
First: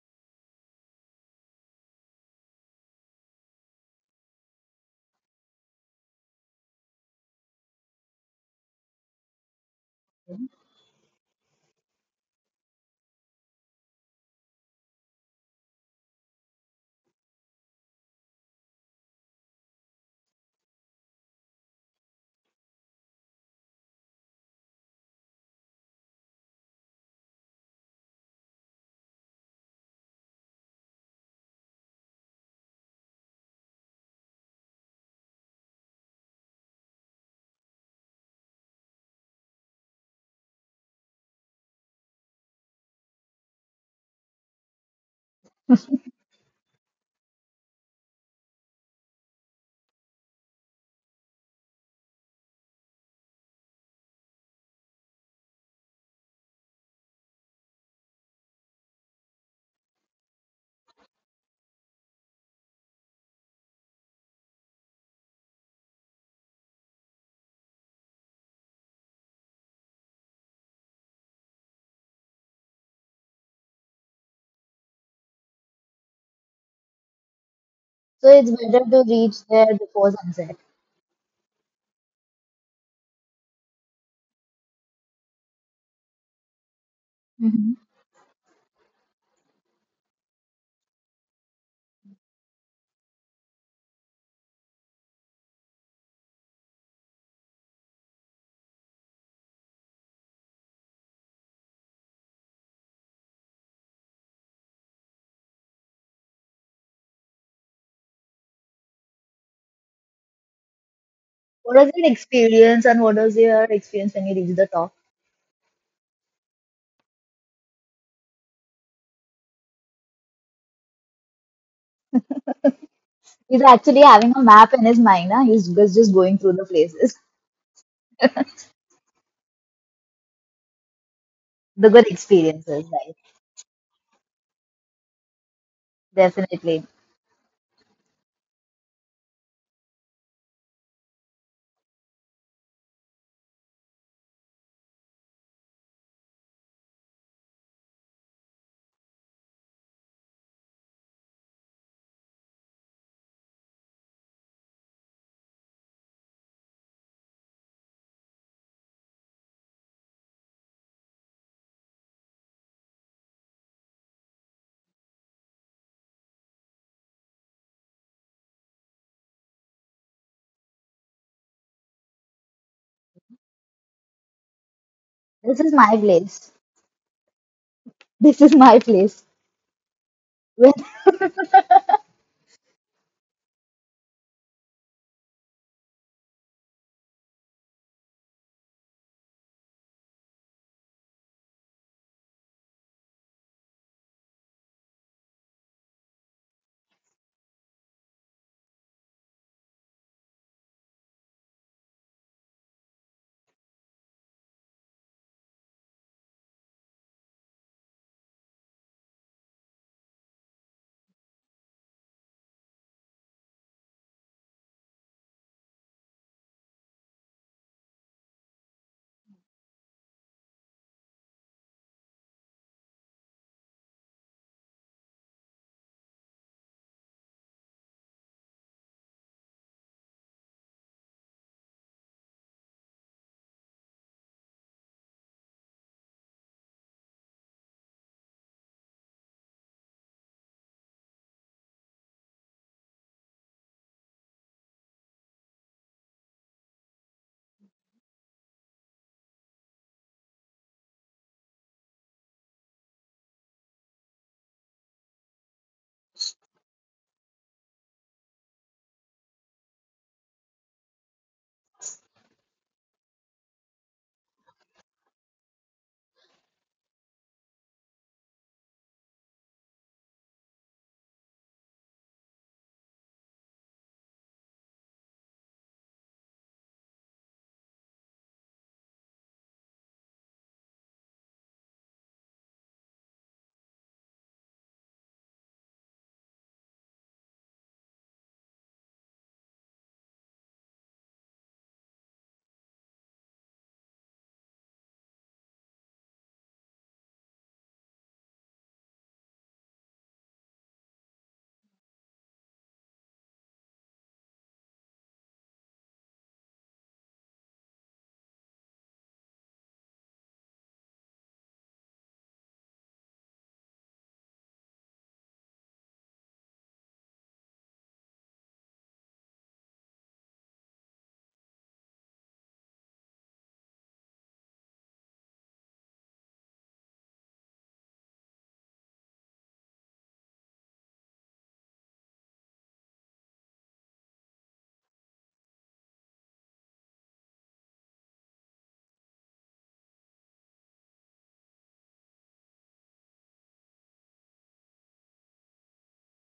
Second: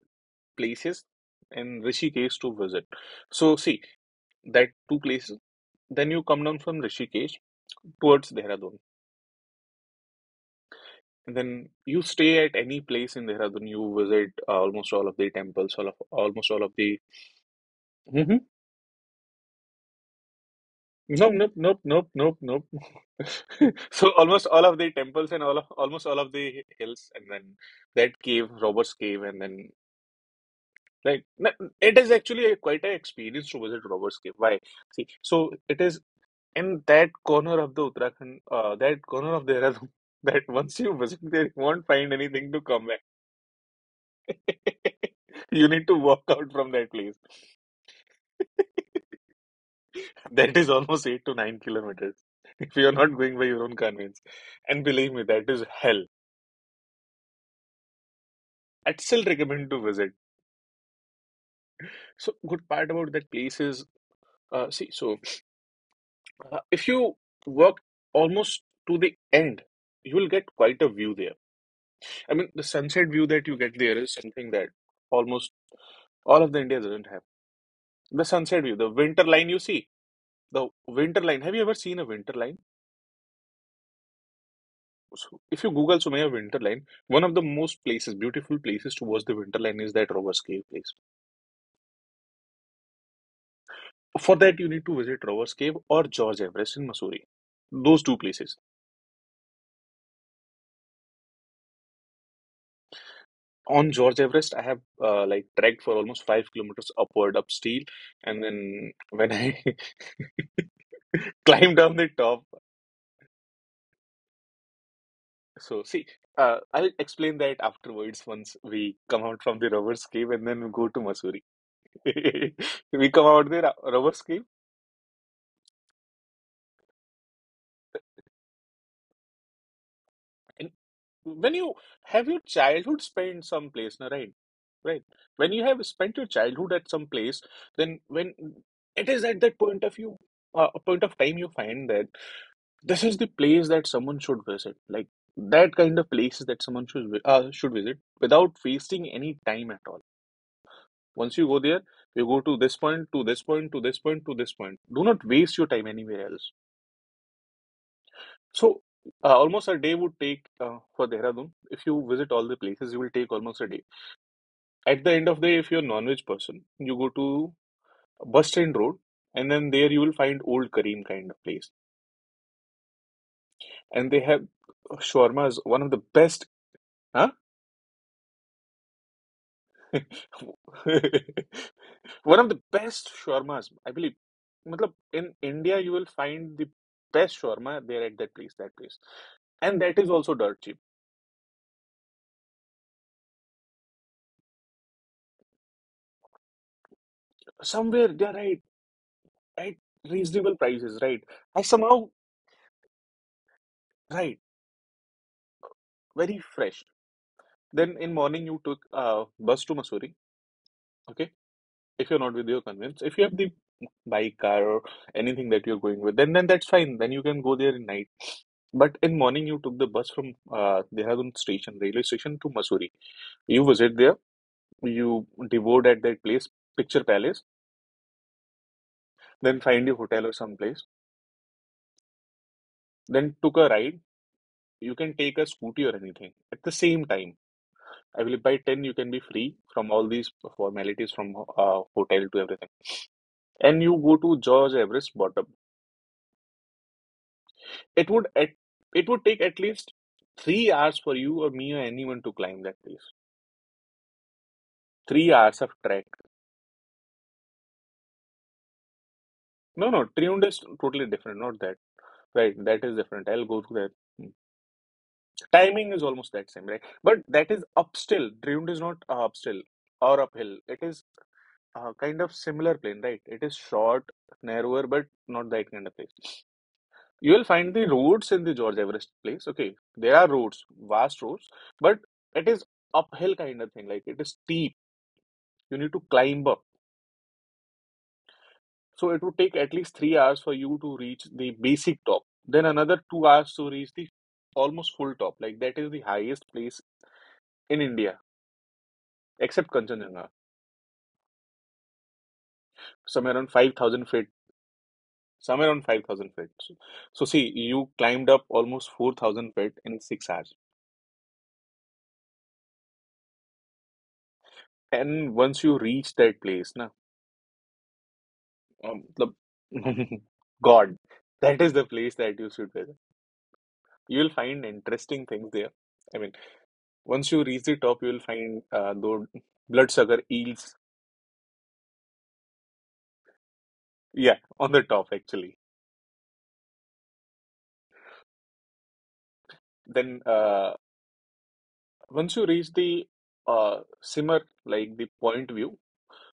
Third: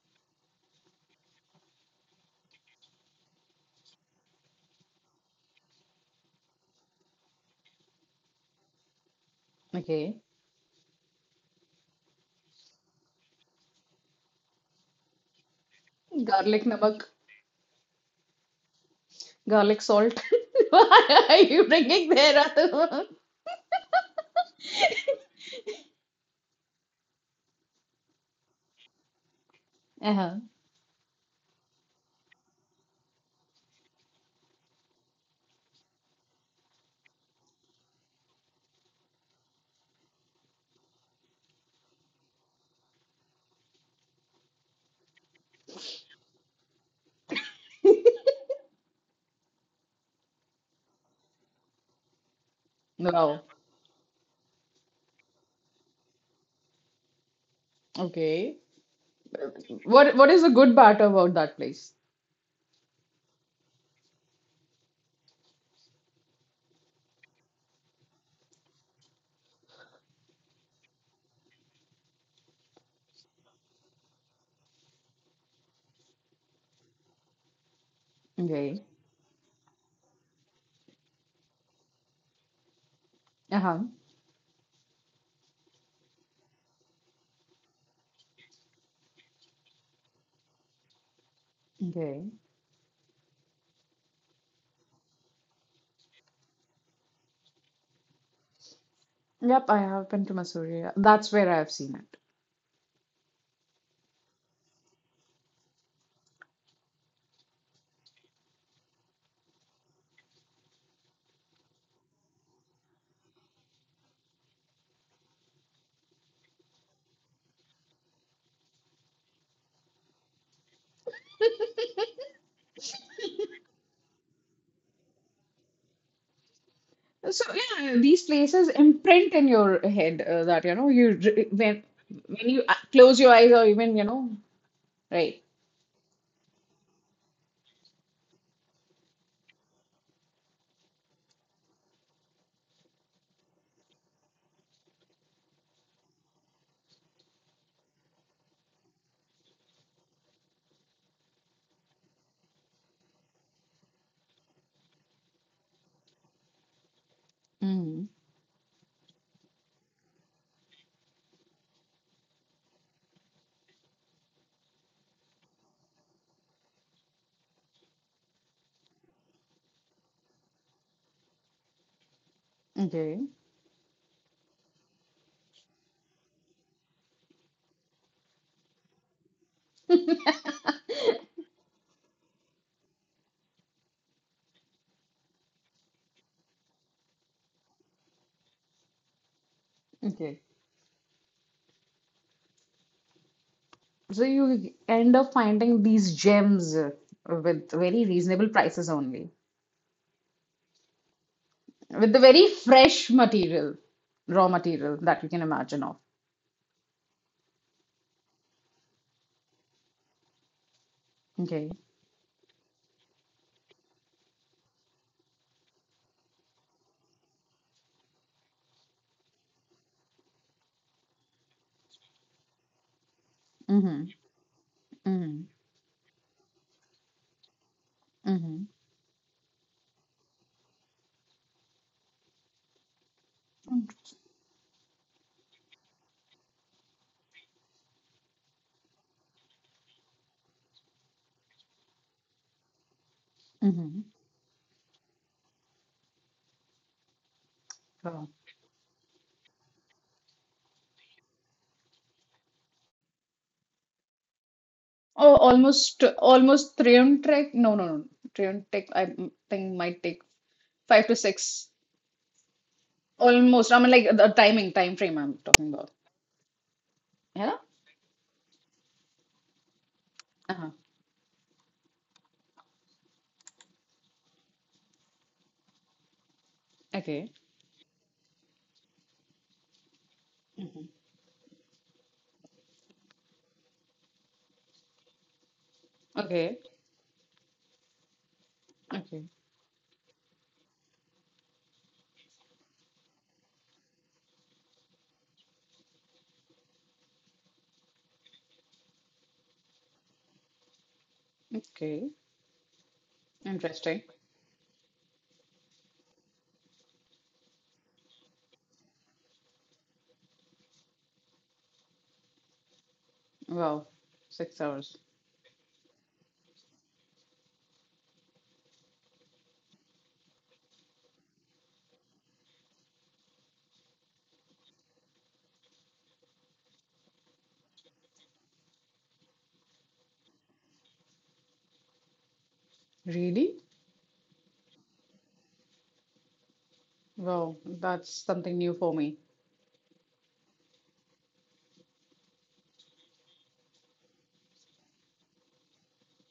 Speaker 2: places in Rishikesh to visit. So see that two places. Then you come down from Rishikesh towards Dehradun.
Speaker 3: Okay.
Speaker 2: And then you stay at any place in Dehradun. You visit uh, almost all of the temples, all of almost all
Speaker 3: Garlic
Speaker 2: of the.
Speaker 3: namak,
Speaker 2: Mm-hmm.
Speaker 3: garlic salt. Why
Speaker 2: Nope,
Speaker 3: are
Speaker 2: nope,
Speaker 3: you
Speaker 2: nope, nope,
Speaker 3: bringing
Speaker 2: nope,
Speaker 3: there?
Speaker 2: nope. So almost all of the temples and all of almost all of the hills, and then that cave, Robert's Cave, and then
Speaker 3: Uh-huh.
Speaker 2: like n- it is actually a, quite an experience to visit Robert's Cave. Why? See, so it is in that corner of the Uttarakhand, uh, that corner of Dehradun, that once you visit there, you won't find anything to come back. You need to walk out from that place. That is almost eight to nine kilometers if you are not going
Speaker 3: Wow.
Speaker 2: by your own convenience. And believe me, that is hell.
Speaker 3: Okay.
Speaker 2: I'd still recommend to visit.
Speaker 3: What what is the good part about that place?
Speaker 2: So, good part about that place is, uh, see, so uh, if you walk almost to the end, you will get quite a view there. I mean, the sunset view that you get there is something that almost all of the India doesn't have the
Speaker 1: So it's
Speaker 2: sunset view,
Speaker 3: Okay.
Speaker 1: better
Speaker 2: the
Speaker 1: to
Speaker 2: winter
Speaker 1: reach
Speaker 2: line you
Speaker 1: there
Speaker 2: see.
Speaker 1: before sunset.
Speaker 2: The winter line. Have you ever seen a winter line?
Speaker 3: Uh-huh.
Speaker 2: So if you Google Sumaya winter line, one of the
Speaker 1: hmm
Speaker 2: most places, beautiful places to watch the winter line is that Rover's Cave place.
Speaker 3: Okay.
Speaker 2: For that, you need to visit Rover's Cave or George Everest in Missouri. Those two places.
Speaker 3: Yep, I have been to Missouri. That's where I've seen it.
Speaker 2: On George Everest, I have uh, like trekked for almost five kilometers upward up steel, and then when I climbed
Speaker 1: What was
Speaker 2: down the
Speaker 1: your
Speaker 2: top.
Speaker 1: experience and what was your experience when you reached the top?
Speaker 2: So see, uh, I'll explain that afterwards once we come out from the rover's cave and then we go to Missouri. We come out the
Speaker 1: He's
Speaker 2: ro-
Speaker 1: actually
Speaker 2: robbers
Speaker 1: having a
Speaker 2: cave
Speaker 1: map in his mind. Huh? He's just, just going through the places,
Speaker 3: So yeah, these places imprint in your head uh, that
Speaker 2: and
Speaker 3: you know you re-
Speaker 2: when you
Speaker 3: when
Speaker 1: the good
Speaker 2: have your
Speaker 3: when you uh,
Speaker 1: experiences,
Speaker 2: childhood
Speaker 1: right?
Speaker 3: close your
Speaker 2: spent
Speaker 3: eyes or
Speaker 2: some
Speaker 3: even
Speaker 2: place,
Speaker 3: you
Speaker 2: no,
Speaker 3: know,
Speaker 2: right? Right.
Speaker 3: right.
Speaker 2: When you have spent your childhood
Speaker 1: Definitely.
Speaker 2: at some place, then when it is at that point of you, uh, point of time, you find that this is the place that someone should visit. Like that kind of places that someone should vi- uh, should visit without wasting any time at all. Once you go there, you go to this point, to this point, to this point, to this point. Do not waste your time anywhere else.
Speaker 3: Hmm.
Speaker 2: So, uh, almost a day would take uh, for Dehradun. If you visit all the places, you will take almost a day. At the end of the day, if you're a non-veg person, you go to Bus Stand Road, and then there you will find Old Kareem kind of place.
Speaker 3: Okay.
Speaker 2: And they have shawarmas,
Speaker 1: This is
Speaker 2: one of
Speaker 1: my
Speaker 2: the best.
Speaker 1: place.
Speaker 2: Huh?
Speaker 1: This is my place. When
Speaker 2: One of the best shawarmas, I believe. Matlab, in India, you will find the best shawarma there at that place, that place. And that is also
Speaker 3: Okay.
Speaker 2: dirt cheap.
Speaker 3: So you end up finding these gems uh, with
Speaker 2: Somewhere
Speaker 3: very
Speaker 2: they are
Speaker 3: reasonable
Speaker 2: right
Speaker 3: prices only,
Speaker 2: at reasonable prices, right? I somehow
Speaker 3: with the very fresh material,
Speaker 2: right,
Speaker 3: raw material that you can imagine of.
Speaker 2: very fresh. Then in morning you took uh bus to Mussoorie, okay?
Speaker 3: Okay.
Speaker 2: If you're not with your convince, if you have the bike, car, or anything that you're going with, then then that's fine. Then you can go there in night. But in morning you took the bus from uh Dehradun station, railway station to Mussoorie. You visit
Speaker 3: Mm-hmm.
Speaker 2: there, you
Speaker 3: Mm-hmm.
Speaker 2: devoured at that place, Picture Palace,
Speaker 3: Mm-hmm.
Speaker 2: then find your hotel or some place, then took a ride. You can take a scooty or anything at the same time. I believe by ten you can be free from all these formalities, from uh, hotel to everything. And you
Speaker 3: Mm-hmm.
Speaker 2: go to George Everest bottom. It would at it would take at least three hours for you or me or anyone to climb that place. Three
Speaker 3: Oh,
Speaker 2: hours of
Speaker 3: almost
Speaker 2: trek.
Speaker 3: almost Trium Trek. No, no, no. Trium Trek, I m- think
Speaker 2: No,
Speaker 3: might
Speaker 2: no,
Speaker 3: take
Speaker 2: Triumph is totally
Speaker 3: five to
Speaker 2: different, not
Speaker 3: six.
Speaker 2: that. Right, that is different. I'll go
Speaker 3: Almost. I
Speaker 2: through that.
Speaker 3: mean, like
Speaker 2: Hmm.
Speaker 3: the timing, time frame I'm talking about.
Speaker 2: Timing is almost that same, right? But that
Speaker 3: Yeah?
Speaker 2: is up still. Driund is not uh, up still or uphill.
Speaker 3: Uh-huh.
Speaker 2: It is uh, kind of similar plane, right? It is short, narrower, but not that kind of place. You
Speaker 3: Okay.
Speaker 2: will find the roads in the George Everest place. Okay, there are roads,
Speaker 3: Mhm.
Speaker 2: vast roads, but it is uphill kind of thing. Like it is steep. You need to climb
Speaker 3: Okay.
Speaker 2: up. So it
Speaker 3: Okay.
Speaker 2: would take at least three hours for you to reach the basic top. Then another two hours to reach the almost full top. Like that is the highest place in India, except Kanchenjunga.
Speaker 3: Okay.
Speaker 2: Somewhere around
Speaker 3: Interesting.
Speaker 2: five thousand feet, somewhere around five thousand feet, so, so see, you climbed up almost four thousand feet in six hours,
Speaker 3: Wow. Six hours.
Speaker 2: and once you reach that place, na, um, the- god, that is the place that you should visit. You will find interesting things there. I mean, once you reach the top, you will find uh, those bloodsucker eels.
Speaker 3: Really?
Speaker 2: Yeah, on the top actually.
Speaker 3: Wow. That's something new for me.
Speaker 2: Then uh, once you reach the uh, simmer, like the point view.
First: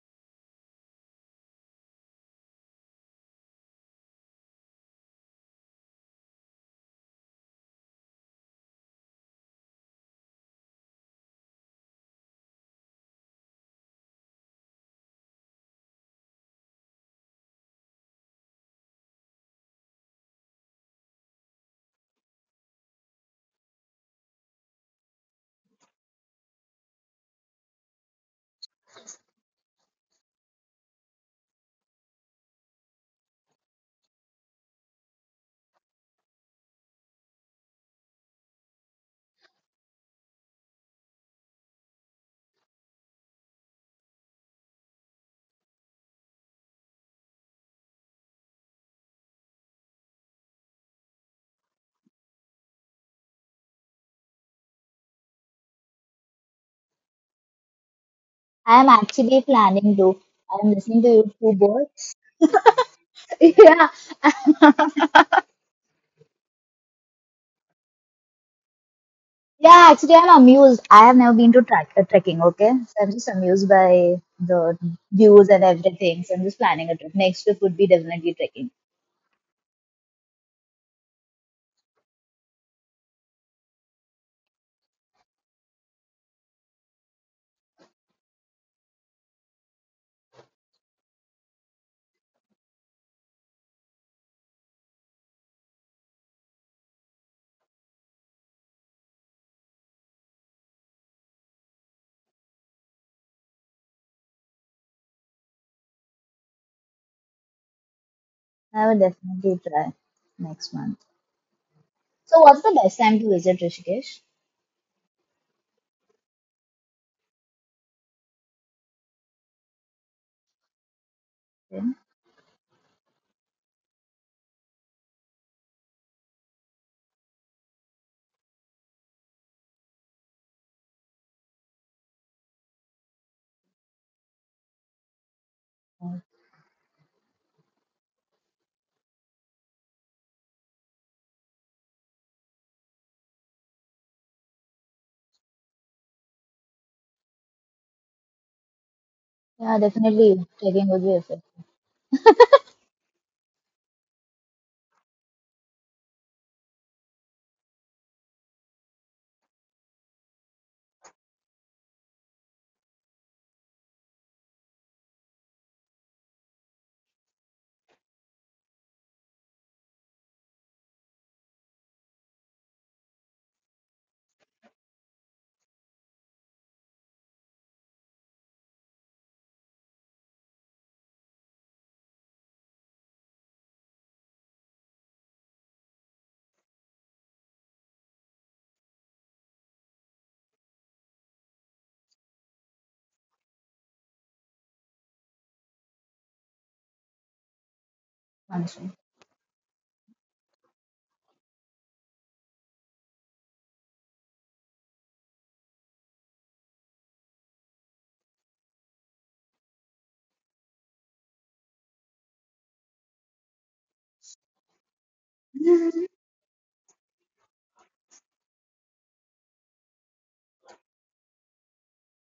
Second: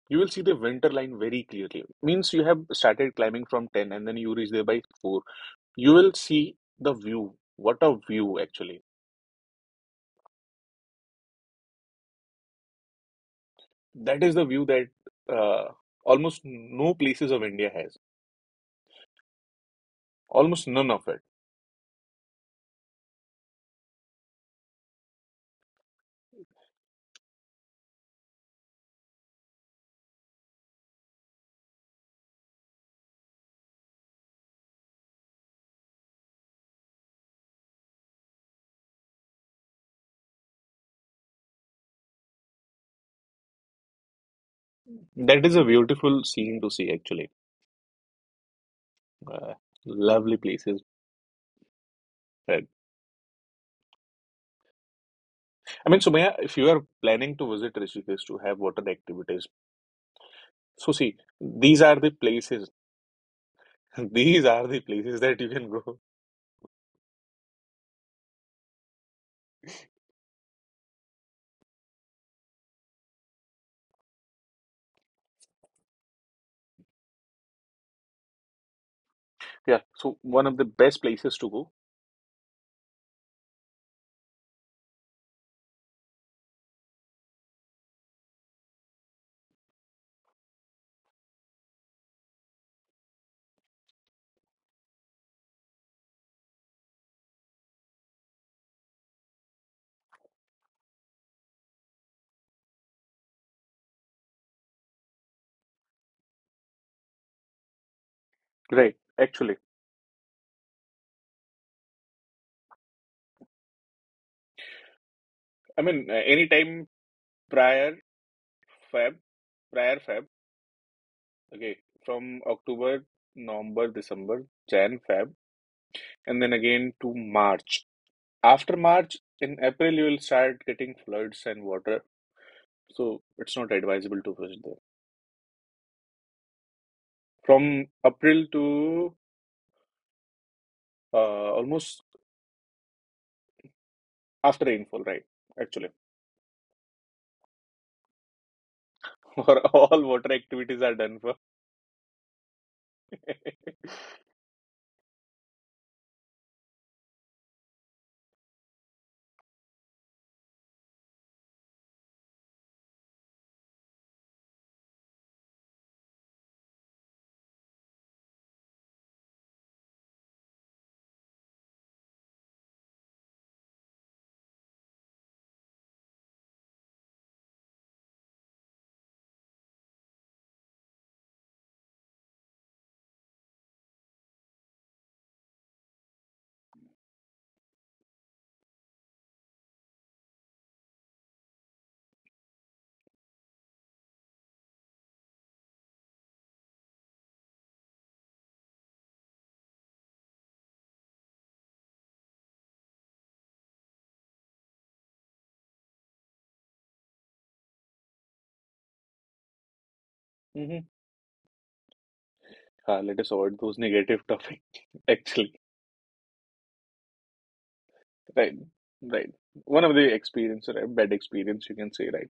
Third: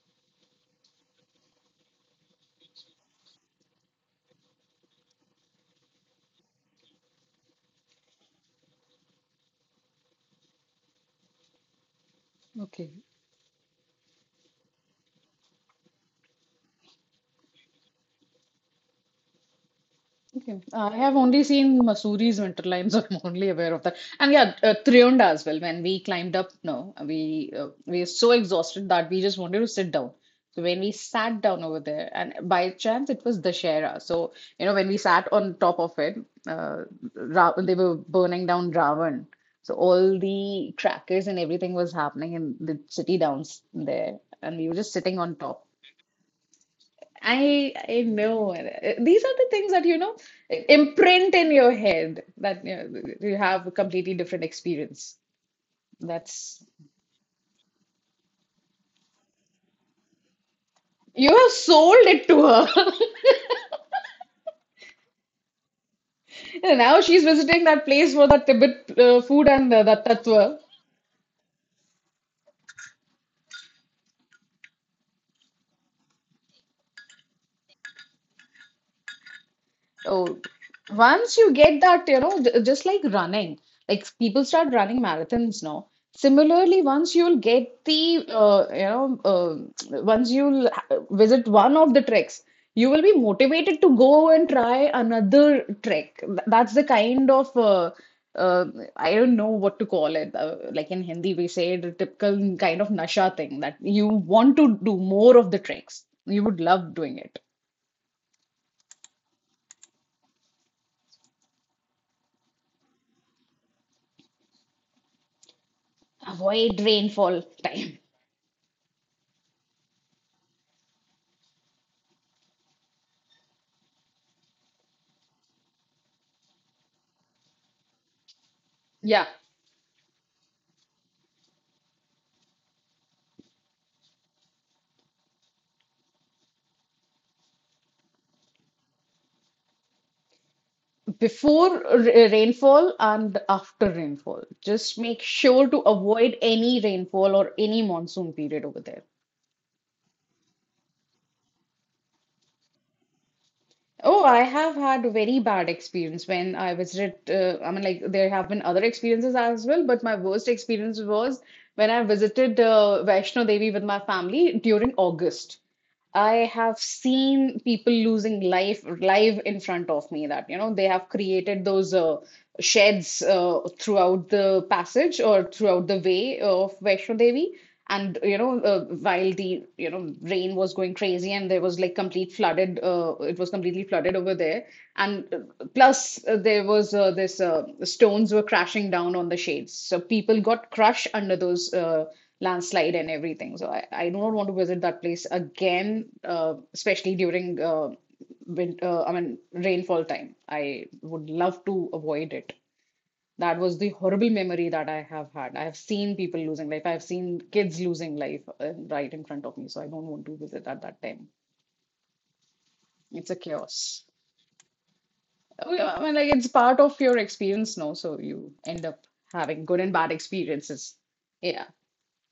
Speaker 2: You will see the winter line very clearly. Means you have started climbing from ten and then you reach there by four. You will see the view. What a view, actually.
Speaker 3: Okay.
Speaker 2: That is the view that uh, almost no places of India has.
Speaker 3: Okay.
Speaker 2: Almost
Speaker 3: Uh,
Speaker 2: none
Speaker 3: I
Speaker 2: of
Speaker 3: have
Speaker 2: it.
Speaker 3: only seen Mussoorie winter limes. So I'm only aware of that. And yeah, uh, Triunda as well. When we climbed up, no, we uh, we were so exhausted that we just wanted to sit down. So when we sat down over there, and by chance it was Dashera. So you know when we sat on top of it, uh, Ra they were burning down Ravan. So all the crackers and everything was happening in the city down there, and we were just sitting on
Speaker 2: That is a
Speaker 3: top.
Speaker 2: beautiful scene to see, actually.
Speaker 3: I I know. These are the
Speaker 2: Uh,
Speaker 3: things that, you know,
Speaker 2: lovely places.
Speaker 3: imprint in your head that
Speaker 2: Right.
Speaker 3: you know, you have a completely different experience.
Speaker 2: I mean, Sumaya, if
Speaker 3: That's
Speaker 2: you are planning to visit Rishikesh to have
Speaker 1: I
Speaker 2: water
Speaker 1: am actually
Speaker 2: activities,
Speaker 1: planning to, I am
Speaker 2: so
Speaker 1: listening to
Speaker 2: see,
Speaker 1: you
Speaker 3: you have
Speaker 1: two
Speaker 2: these
Speaker 3: sold
Speaker 2: are
Speaker 1: boys.
Speaker 2: the
Speaker 3: it to her.
Speaker 2: places.
Speaker 1: Yeah,
Speaker 2: These are the places that you can go.
Speaker 3: And now she's visiting that place for that Tibet uh, food and the,
Speaker 1: yeah.
Speaker 3: the
Speaker 1: Actually, I'm
Speaker 3: tattwa.
Speaker 1: amused. I have never been to track, uh, trekking. Okay, so I'm just amused by the views and everything. So I'm just planning a trip. Next trip would be definitely trekking.
Speaker 2: Yeah, so
Speaker 3: Oh,
Speaker 2: one of the best places
Speaker 3: once
Speaker 2: to
Speaker 3: you
Speaker 2: go.
Speaker 3: get that, you know, j- just like running, like people start running marathons now. Similarly, once you'll get the, uh, you know, uh, once you'll ha- visit one of the treks, you will be motivated to go and try another trek. Th- That's the kind of, uh, uh, I don't know what to call it. Uh, like in Hindi, we say the typical kind of nasha thing that you want to do more of the treks. You would love doing it.
Speaker 1: I
Speaker 2: Right,
Speaker 1: will definitely
Speaker 2: actually.
Speaker 1: try next month. So, what's the best time to visit Rishikesh?
Speaker 2: I mean, uh, any
Speaker 3: Avoid
Speaker 2: time
Speaker 3: rainfall
Speaker 2: prior
Speaker 3: time.
Speaker 2: Feb, prior Feb, okay,
Speaker 1: Yeah,
Speaker 2: from October, November, December, Jan, Feb, and then again to March. After March,
Speaker 3: Yeah,
Speaker 2: in April, you will start getting floods and water, so it's not advisable to fish there. From April to uh,
Speaker 3: before r-
Speaker 2: almost
Speaker 3: uh, rainfall and after rainfall.
Speaker 2: after
Speaker 3: Just
Speaker 2: rainfall,
Speaker 3: make
Speaker 2: right?
Speaker 3: sure to
Speaker 2: Actually,
Speaker 3: avoid any rainfall or any monsoon period over there.
Speaker 2: or
Speaker 1: yeah,
Speaker 2: all
Speaker 1: definitely
Speaker 2: water activities
Speaker 1: trekking
Speaker 2: are
Speaker 1: would be
Speaker 2: done
Speaker 1: a
Speaker 2: for.
Speaker 1: fun.
Speaker 3: Oh, I have had very bad experience when I visited. Uh, I mean, like there have been other experiences as well, but my worst experience was when I visited uh, Vaishno Devi with my family during August. I have seen people losing life live in front of me that, you know, they have created those uh, sheds uh, throughout the passage or throughout the way of Vaishno Devi. And, you know, uh, while the, you know, rain was going crazy and there was like complete flooded, uh, it was completely flooded over there. And uh, plus uh, there was uh, this uh, stones were crashing down on the shades. So people got crushed under those. Uh, landslide and everything. So I, I do not want to visit that place again, uh, especially during uh,
Speaker 1: I've
Speaker 3: win uh, I mean rainfall time. I would love to avoid it. That was the horrible memory that I have had. I have seen people losing life. I have seen kids losing life uh, right in front of me. So I don't want to visit at
Speaker 2: hmm
Speaker 3: that time.
Speaker 2: Let
Speaker 3: It's
Speaker 2: us
Speaker 3: a
Speaker 2: avoid those
Speaker 3: chaos.
Speaker 2: negative topics, actually.
Speaker 3: Oh, yeah, I mean, like it's part of your experience now, so you
Speaker 2: Right,
Speaker 3: end up
Speaker 2: right.
Speaker 3: having good
Speaker 2: One
Speaker 3: and
Speaker 2: of
Speaker 3: bad
Speaker 2: the experience, right,
Speaker 3: experiences.
Speaker 2: bad experience,
Speaker 3: Yeah,
Speaker 2: you can say, right?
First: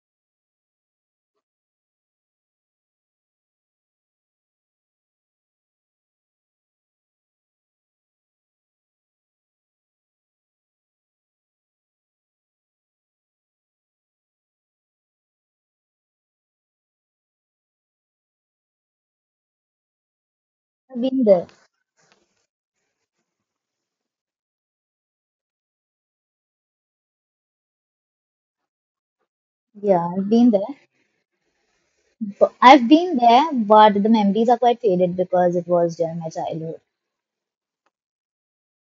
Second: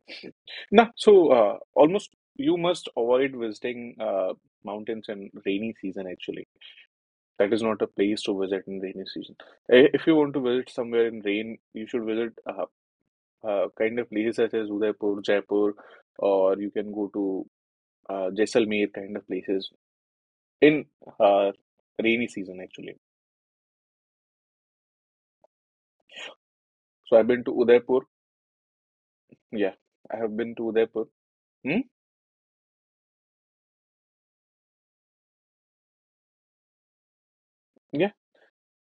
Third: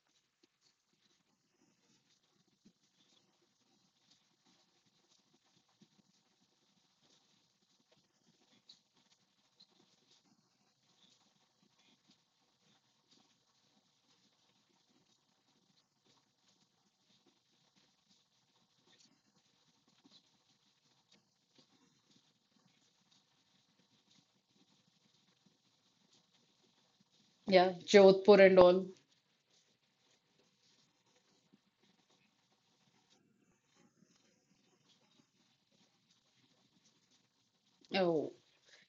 Speaker 2: Now, so uh, almost you must avoid visiting uh, mountains in rainy season, actually. That is not a place to visit in rainy season. I- If you want to visit somewhere in rain, you should visit uh, uh, kind of places such as Udaipur, Jaipur, or you can go to uh, Jaisalmer kind of places in
Speaker 1: been there.
Speaker 2: uh, rainy season, actually. So I've been to
Speaker 3: yeah,
Speaker 2: Udaipur.
Speaker 3: Jodhpur and all.
Speaker 2: Yeah,
Speaker 1: Yeah,
Speaker 2: I
Speaker 1: I've
Speaker 2: have
Speaker 1: been
Speaker 2: been
Speaker 1: there.
Speaker 2: to Udaipur. Hmm?
Speaker 1: So I've been there, but the memories are quite faded because it was during my childhood.
Speaker 2: Yeah,
Speaker 3: Oh.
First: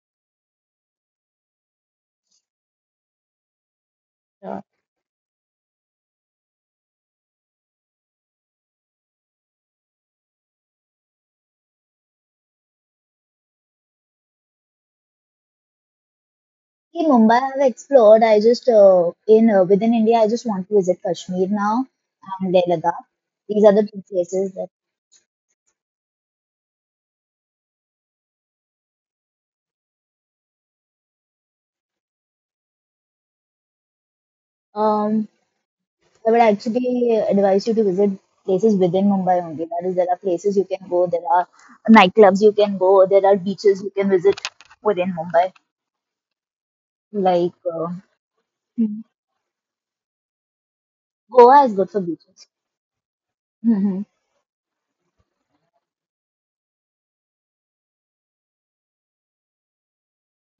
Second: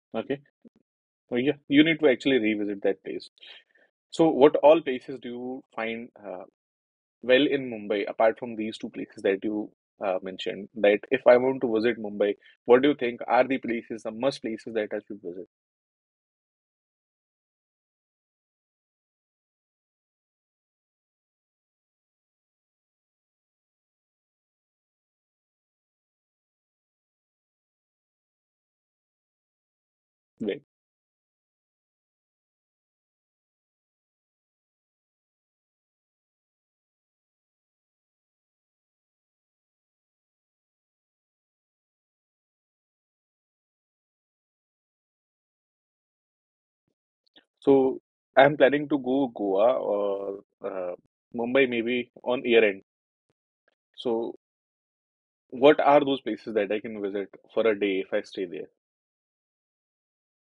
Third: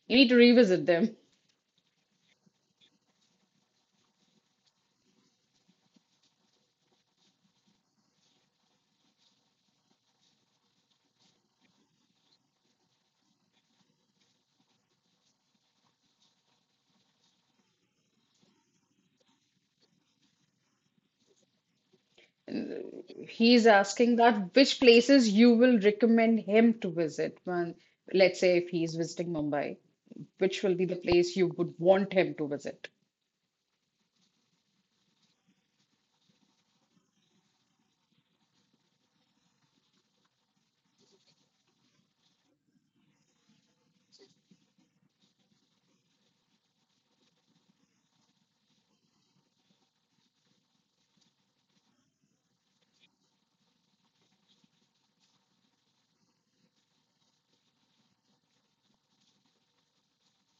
Speaker 3: You need to
Speaker 2: okay.
Speaker 3: revisit them.
Speaker 2: Oh, yeah, you need to actually revisit that place. So, what
Speaker 1: Yeah.
Speaker 2: all places do you find uh, well in Mumbai, apart from these two places that you uh, mentioned? That if I want to visit Mumbai, what do you think are the places, the must places that I should visit?
Speaker 1: See, Mumbai I've explored. I just uh, in uh, within India, I just want to visit Kashmir now and Leh
Speaker 3: And
Speaker 1: Ladakh. These
Speaker 3: He's
Speaker 1: are the two
Speaker 3: asking
Speaker 1: places
Speaker 3: that
Speaker 1: that
Speaker 3: which places you will recommend him to visit when, let's say, if he's visiting Mumbai,
Speaker 2: Right.
Speaker 3: which will be the place you would want him to visit?
Speaker 1: um I would actually advise you to visit places within Mumbai only. That is, there are places you can go, there are nightclubs you can go, there are beaches you can visit within Mumbai. Like uh,
Speaker 2: So, I'm planning to go Goa or uh,
Speaker 1: Goa
Speaker 2: Mumbai
Speaker 1: is good for
Speaker 2: maybe on
Speaker 1: beaches.
Speaker 2: year end. So, what are those places that I can visit for a day if I stay there?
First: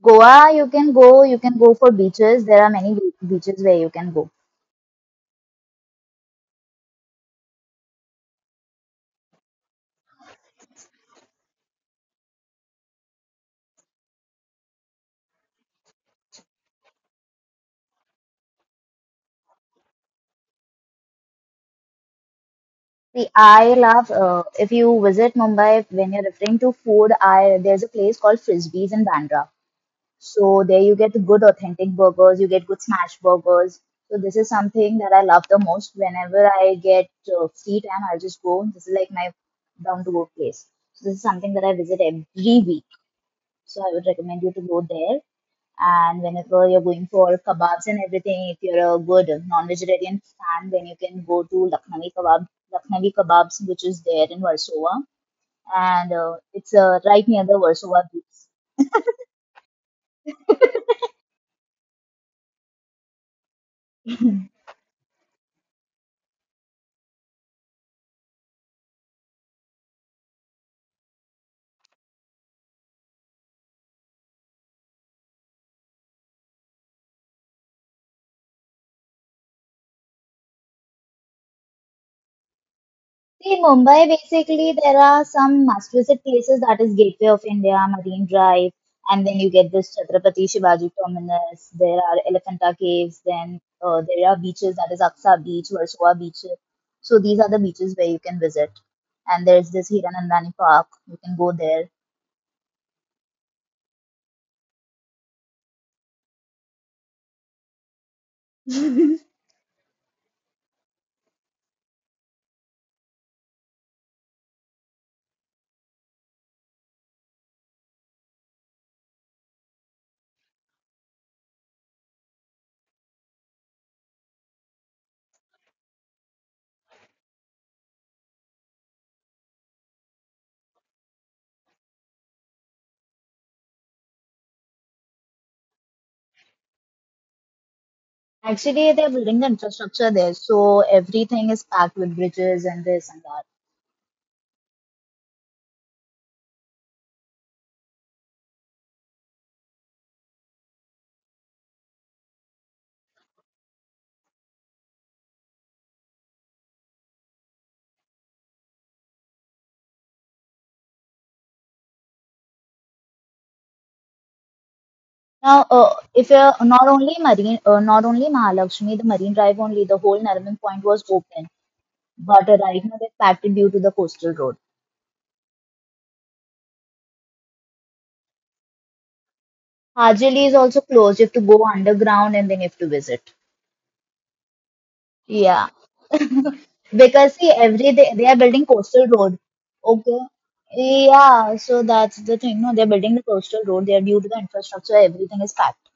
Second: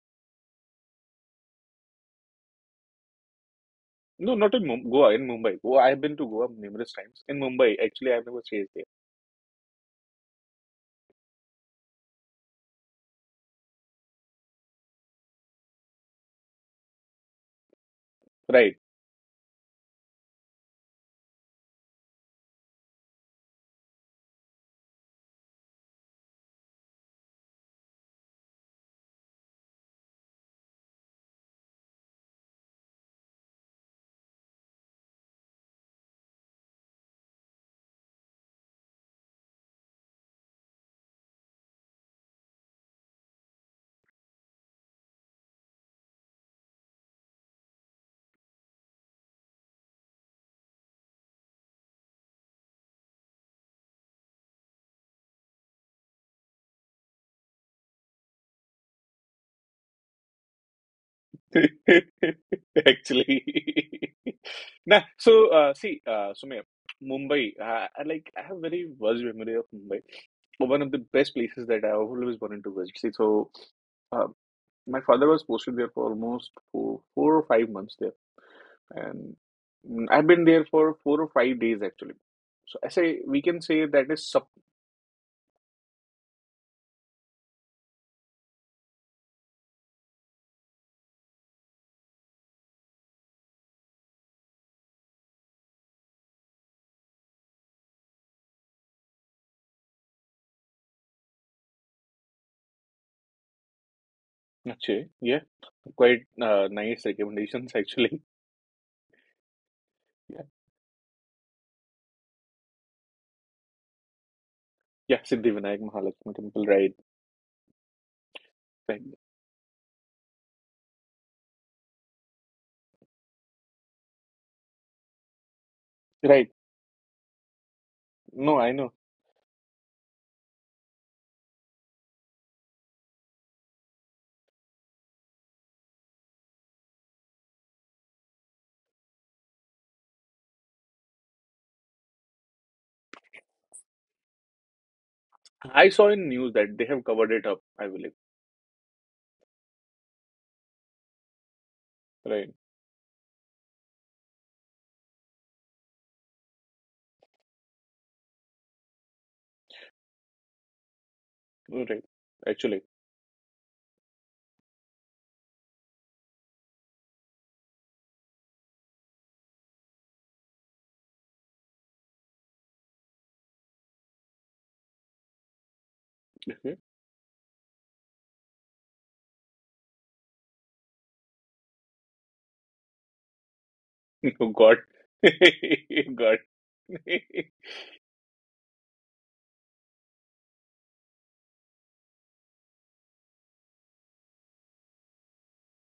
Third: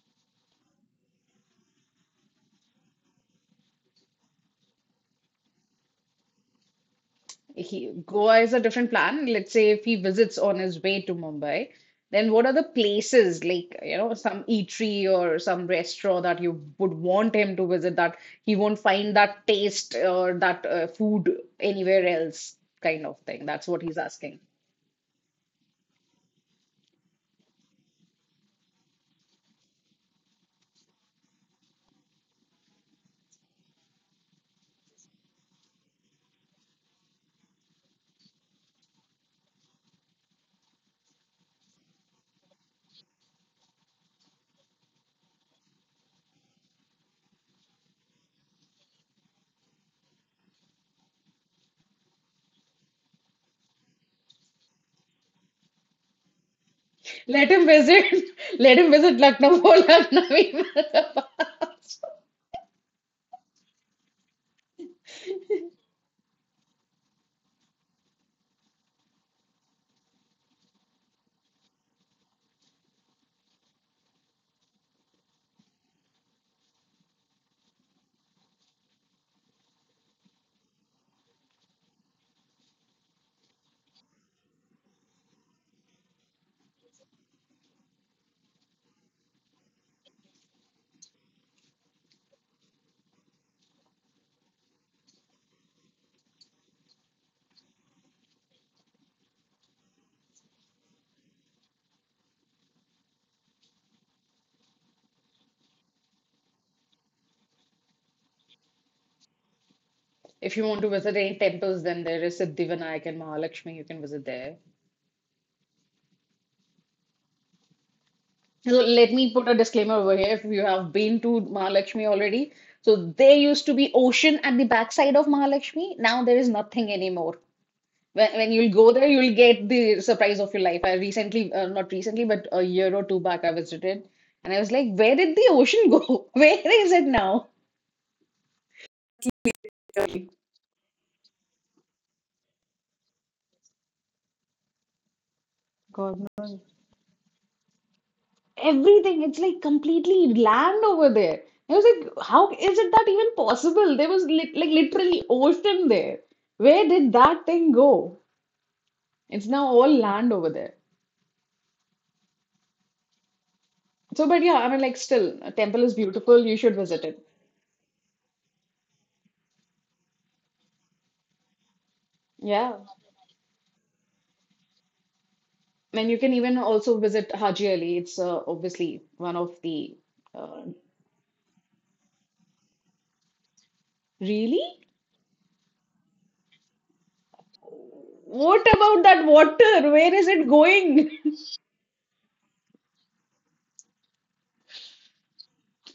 Speaker 1: Goa, you can go. You can go for beaches. There are many be- beaches where you can go.
Speaker 2: No, not in Mum Goa, in Mumbai. Goa, I've been to Goa numerous times. In Mumbai,
Speaker 3: He,
Speaker 2: actually, I've
Speaker 3: Goa
Speaker 2: never
Speaker 3: is a
Speaker 2: stayed there.
Speaker 3: different plan. Let's say if he visits on his way to Mumbai, then what are the places like, you know, some eatery or some restaurant that you would want him to visit that he
Speaker 2: Right.
Speaker 3: won't find that taste or that uh, food anywhere else kind of
Speaker 1: See,
Speaker 3: thing? That's
Speaker 1: I
Speaker 3: what he's
Speaker 1: love
Speaker 3: asking.
Speaker 1: uh, if you visit Mumbai when you're referring to food. I there's a place called Frisbees in Bandra. So there you get good authentic burgers. You get good smash burgers. So this is something that I love the most. Whenever I get uh, free time, I'll just go. This is like my down to go place. So this is something that I visit every week. So I would recommend you to go there. And whenever you're going for kebabs and everything, if you're a good non-vegetarian fan, then you can go to Lucknowi Kebab, Lucknowi Kebabs, which is there in Warsaw, and uh, it's uh, right near
Speaker 3: Let
Speaker 1: the
Speaker 3: him
Speaker 1: Warsaw
Speaker 3: visit.
Speaker 1: Beach.
Speaker 3: Let him visit Lucknow for Lucknow.
Speaker 2: Actually, nah. So uh, see, uh, Sumaya, Mumbai. Uh, I like I have very vast memory of Mumbai. One of the best places that I always wanted to visit. See, so uh, my father was posted there for almost four, four or five months there, and mm, I've been there for four or five days actually. So I say we can
Speaker 1: See,
Speaker 2: say
Speaker 1: Mumbai,
Speaker 2: that is sub.
Speaker 1: basically, there are some must-visit places that is Gateway of India, Marine Drive, and then you get this Chhatrapati Shivaji Terminus. There are Elephanta Caves, then uh, there are beaches that is Aksa Beach, Versova Beach. So these are the beaches where you can visit. And there's this Hiranandani Park. You can go there.
Speaker 2: Okay, yeah, quite uh, nice recommendations actually. Yeah,
Speaker 3: If you want to visit any temples, then there is Siddhivinayak and Mahalakshmi. You can visit there.
Speaker 2: yeah, Siddhivinayak Mahalakshmi Temple, right,
Speaker 3: So
Speaker 2: right,
Speaker 3: let me put a disclaimer over here. If you have been to Mahalakshmi already, so there used to be ocean at the backside of Mahalakshmi. Now there is
Speaker 2: right.
Speaker 3: nothing anymore. When, when
Speaker 2: No,
Speaker 3: you'll
Speaker 2: I
Speaker 3: go
Speaker 2: know.
Speaker 3: there, you'll get the surprise of your life. I recently, uh, not recently, but a year or two back, I visited, and I was like, "Where did the ocean go? Where is it now?"
Speaker 1: Actually, they're building the infrastructure there, so everything is packed with bridges and this and that.
Speaker 2: I saw in
Speaker 3: God
Speaker 2: news that they
Speaker 3: knows.
Speaker 2: have covered it up, I believe.
Speaker 3: Everything, it's like completely land over there. I was like,
Speaker 2: Right.
Speaker 3: how is it that even possible? There was li like literally ocean there. Where did that thing go? It's now all land over there.
Speaker 2: Oh, right. Actually.
Speaker 3: So, but yeah, I mean, like, still,
Speaker 1: Now,
Speaker 3: a
Speaker 1: uh,
Speaker 3: temple is
Speaker 1: if uh,
Speaker 3: beautiful. You
Speaker 1: not
Speaker 3: should
Speaker 1: only
Speaker 3: visit it.
Speaker 1: Marine, uh, not only Mahalakshmi, the Marine Drive only, the whole Nariman Point was open, but uh, right
Speaker 3: Yeah.
Speaker 1: now they've packed it due to the coastal road.
Speaker 3: And you can even also visit Haji Ali. It's uh, obviously one of the.
Speaker 1: Hajili is
Speaker 3: Uh,
Speaker 1: also closed. You have to go underground and then you have to visit.
Speaker 2: You
Speaker 3: Really?
Speaker 2: God.
Speaker 1: Yeah,
Speaker 2: You got.
Speaker 1: because see, every day they are
Speaker 3: What
Speaker 1: building
Speaker 3: about
Speaker 1: coastal
Speaker 3: that
Speaker 1: road.
Speaker 3: water? Where
Speaker 1: Okay.
Speaker 3: is it going?
Speaker 1: Yeah, so that's the thing. No, they're building the coastal road. They're due to the infrastructure, everything is packed.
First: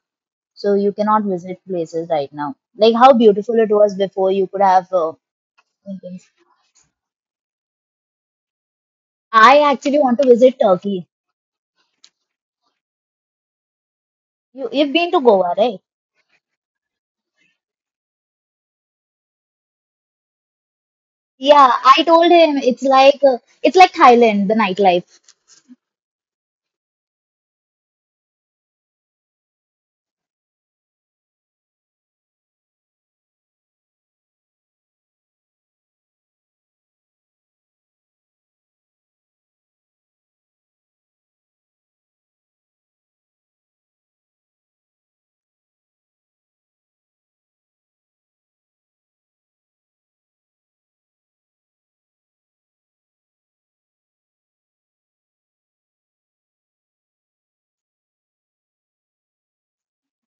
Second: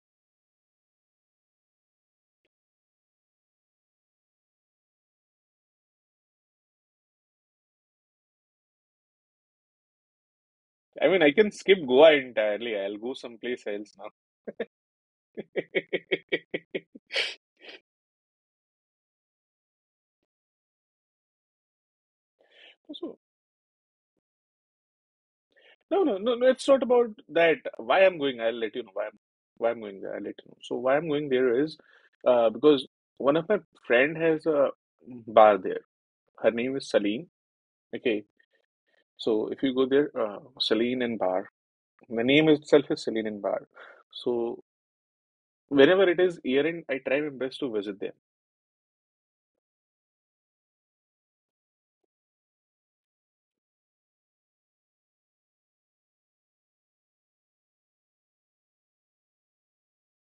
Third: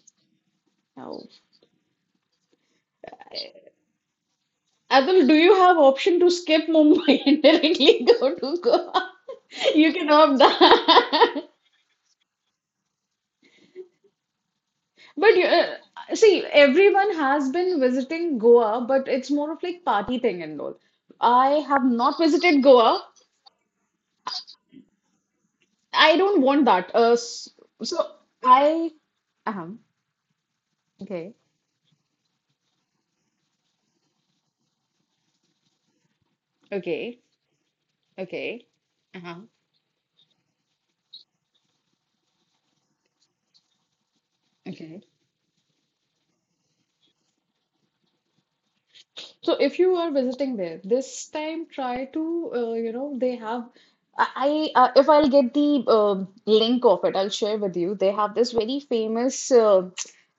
Speaker 1: So you cannot
Speaker 3: Oh,
Speaker 1: visit places right now. Like how beautiful it was before. You could have. Uh,
Speaker 3: Adil, do you have option
Speaker 1: things.
Speaker 3: to skip Mumbai and directly go to Goa?
Speaker 1: I
Speaker 3: You
Speaker 1: actually
Speaker 3: can
Speaker 1: want to
Speaker 3: opt
Speaker 1: visit Turkey.
Speaker 2: I mean, I
Speaker 3: that.
Speaker 2: can skip Goa entirely. I'll go someplace else now.
Speaker 1: You you've been to
Speaker 3: But you,
Speaker 1: Goa,
Speaker 3: uh,
Speaker 1: right?
Speaker 3: see, everyone has been visiting Goa, but it's more of like party thing and all. I
Speaker 1: Yeah,
Speaker 3: have
Speaker 1: I
Speaker 3: not
Speaker 1: told him
Speaker 3: visited
Speaker 1: it's
Speaker 3: Goa.
Speaker 2: So,
Speaker 1: like uh, it's like Thailand, the nightlife.
Speaker 2: no, no,
Speaker 3: I
Speaker 2: no,
Speaker 3: don't
Speaker 2: no,
Speaker 3: want
Speaker 2: it's not
Speaker 3: that.
Speaker 2: about
Speaker 3: Uh, s-
Speaker 2: that.
Speaker 3: so
Speaker 2: Why I'm going, I'll let you know.
Speaker 3: I,
Speaker 2: Why I'm,
Speaker 3: uh-huh.
Speaker 2: why I'm going there, I'll let you know. So, why I'm going
Speaker 3: Okay.
Speaker 2: there is uh, because one of my friend has a bar there. Her name is
Speaker 3: Okay.
Speaker 2: Saleen. Okay,
Speaker 3: Okay. Uh-huh.
Speaker 2: so if you go there, uh, Saleen and bar. My name itself is Celine Bar. So
Speaker 3: Okay.
Speaker 2: whenever it is year end, I try my best to visit there.
Speaker 3: So if you are visiting there this time, try to uh, you know they have I, I uh, if I'll get the um link of it, I'll share with you. They have this very famous uh,